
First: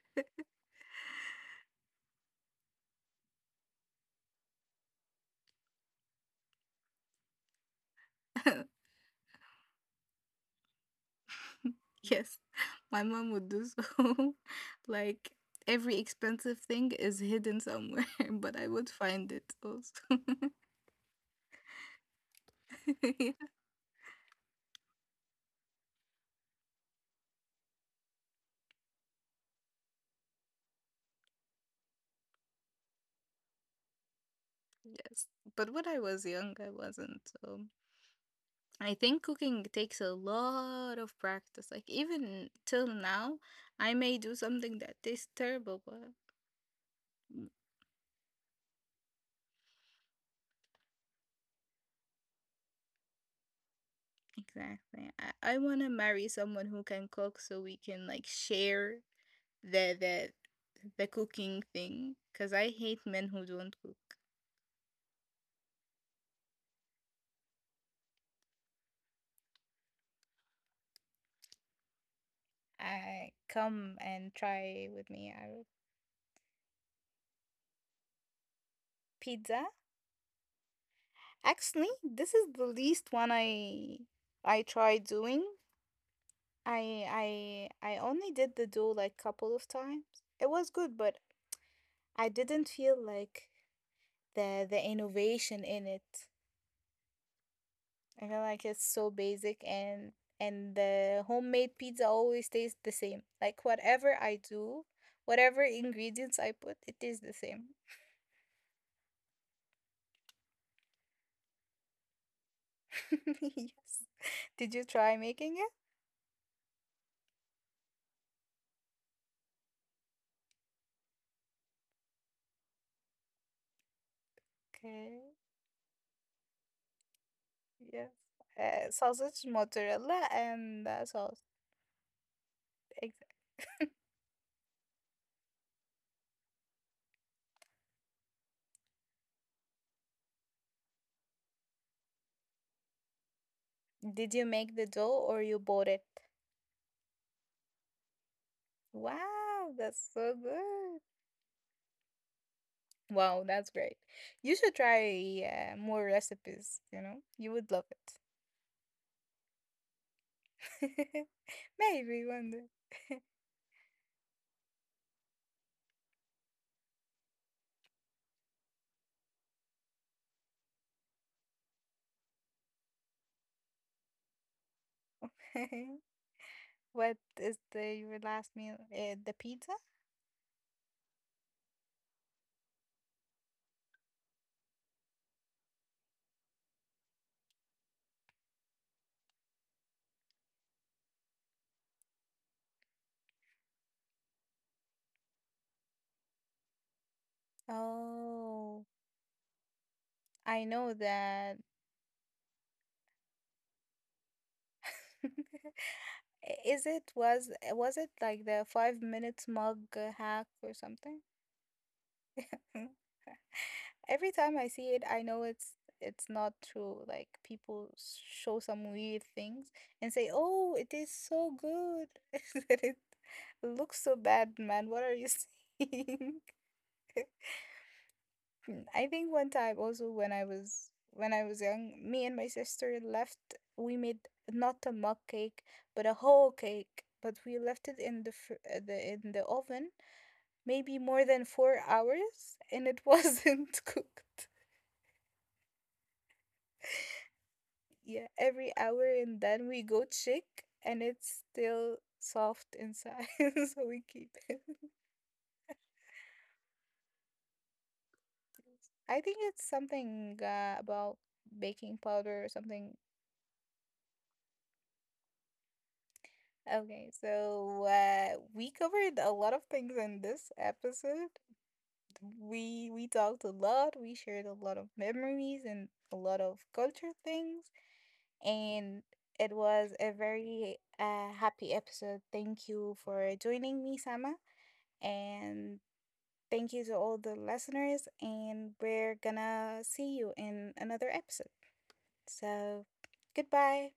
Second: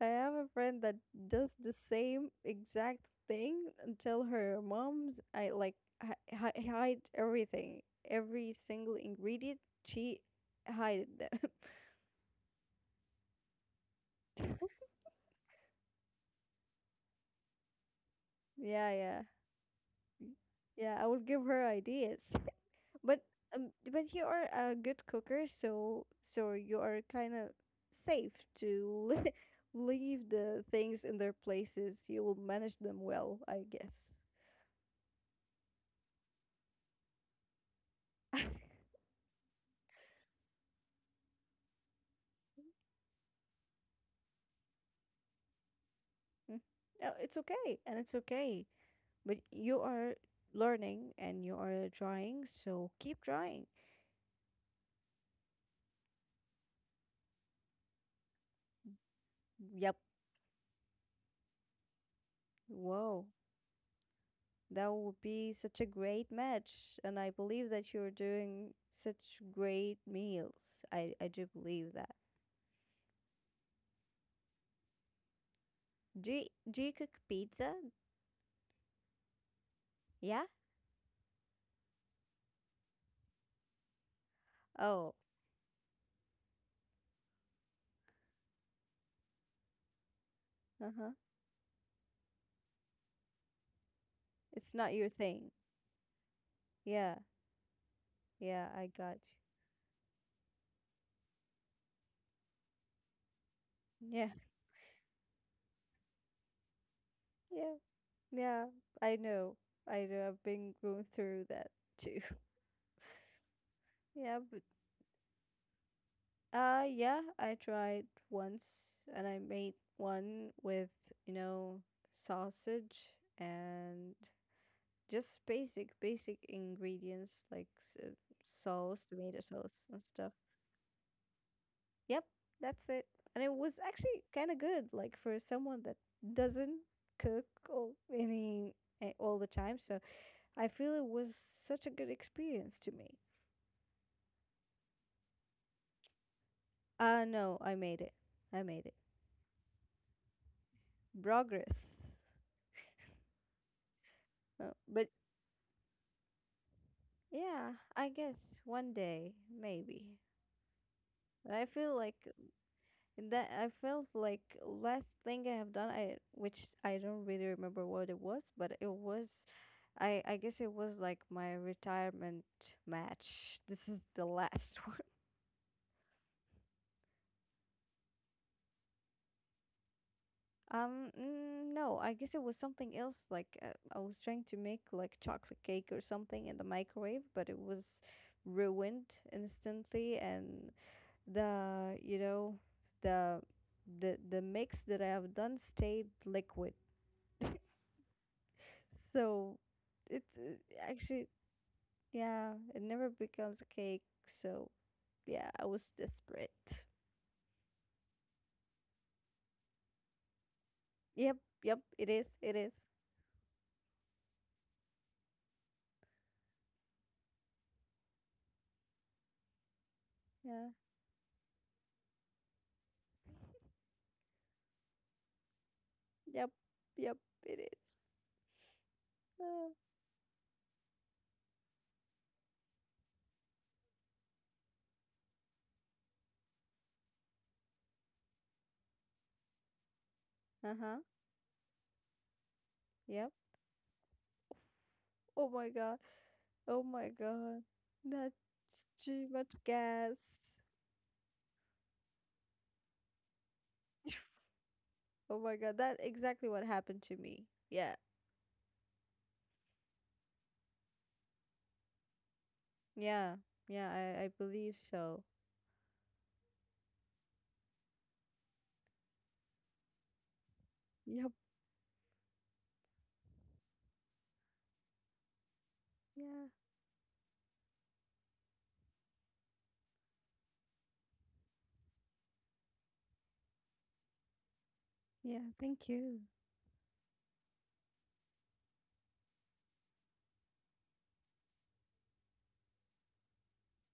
I have a friend that does the same exact thing until her mom's. I like hide everything, every single ingredient. She hide them.
yes, my mom would do so. Like every expensive thing is hidden somewhere, but I would
Yeah, yeah,
find it also.
yeah. I would give her ideas. But but you are a good cooker, you are kind of safe to leave the things in their places. You will manage them well, I guess.
Yes, but when I was young, I wasn't. So I think cooking takes a lot of practice. Like even till now, I may do something that tastes terrible, but
Mm. No, it's
mm,
okay, and it's okay. But you are learning and you are trying, so keep trying.
exactly. I wanna marry someone who can cook so we can like share the
Yep.
the the cooking thing. Cause I hate
Whoa,
men who don't cook.
that would be such a great match, and I believe that you're doing such great meals. I do believe that.
I come and try with me our
Do you, do you cook pizza?
pizza.
Yeah?
Actually, this is the least one I try
Oh,
doing. I only did the duel like couple of times. It was good,
uh-huh.
but I didn't feel like the
It's
the
not your thing.
innovation in it.
Yeah.
I feel like
Yeah,
it's
I
so
got
basic and the homemade pizza always tastes the same. Like whatever
you. Yeah.
I do, whatever ingredients I put, it tastes the same.
Yeah. Yeah. I know. I know. I've been going through that too.
Yes.
Yeah, but
Did you try making it?
yeah, I tried once and I made one with, you know, sausage and
Okay.
just basic ingredients like
Yes.
s- sauce, tomato
Sausage,
sauce and
mozzarella,
stuff.
and sauce.
Yep, that's it. And it was
Exactly.
actually kind of good, like for someone that doesn't cook or any all the time. So I feel it was such a good experience to me.
Did you make the dough or you bought it?
No, I made it. I made it.
Wow, that's so good.
Progress.
Wow, that's great. You should
But
try more recipes, you know? You would
yeah,
love
I
it.
guess one day maybe. But I feel like
Maybe one
that I felt like last thing I have done I which I don't really remember what it was, but it was I guess it was like my retirement match. This is the last one.
day. What is the your last meal? The pizza?
No, I guess it was something else like I was trying to make like chocolate cake or something in the microwave, but it was ruined instantly and the you know the the mix that I have done stayed liquid.
Oh,
So it's
I know
actually,
that.
yeah, it never becomes a cake. So yeah, I was desperate.
Is it was eh, Was it like the 5 minutes mug hack or something?
Yep, yep, it is, it is.
Every time I see it, I know it's not true. Like people show some weird things and say,
Yeah,
"Oh, it is so good," that it looks so bad, man. What are you saying?
yep, yep, it is.
Mm, I think one
Uh,
time also when I was young, me and my sister left. We made not a mug cake, but a whole cake. But we left it in the fr- the in the oven maybe
uh-huh,
more than 4 hours, and it
yep.
wasn't cooked.
Oh my God, oh my God,
Yeah,
that's
every hour
too
and
much
then we go
gas.
check and it's still soft inside, so we keep it.
Oh my God, that exactly what happened to me. Yeah,
I think it's something about baking powder or something.
yeah, yeah, I believe so.
Okay, so we covered a lot of things in this episode.
Yep,
We talked a lot. We shared a lot of memories and a lot
yeah,
of culture things, and it was a very happy episode. Thank you for joining me, Sama,
yeah,
and
thank you.
thank you to all the listeners, and we're gonna see you in another episode. So, goodbye.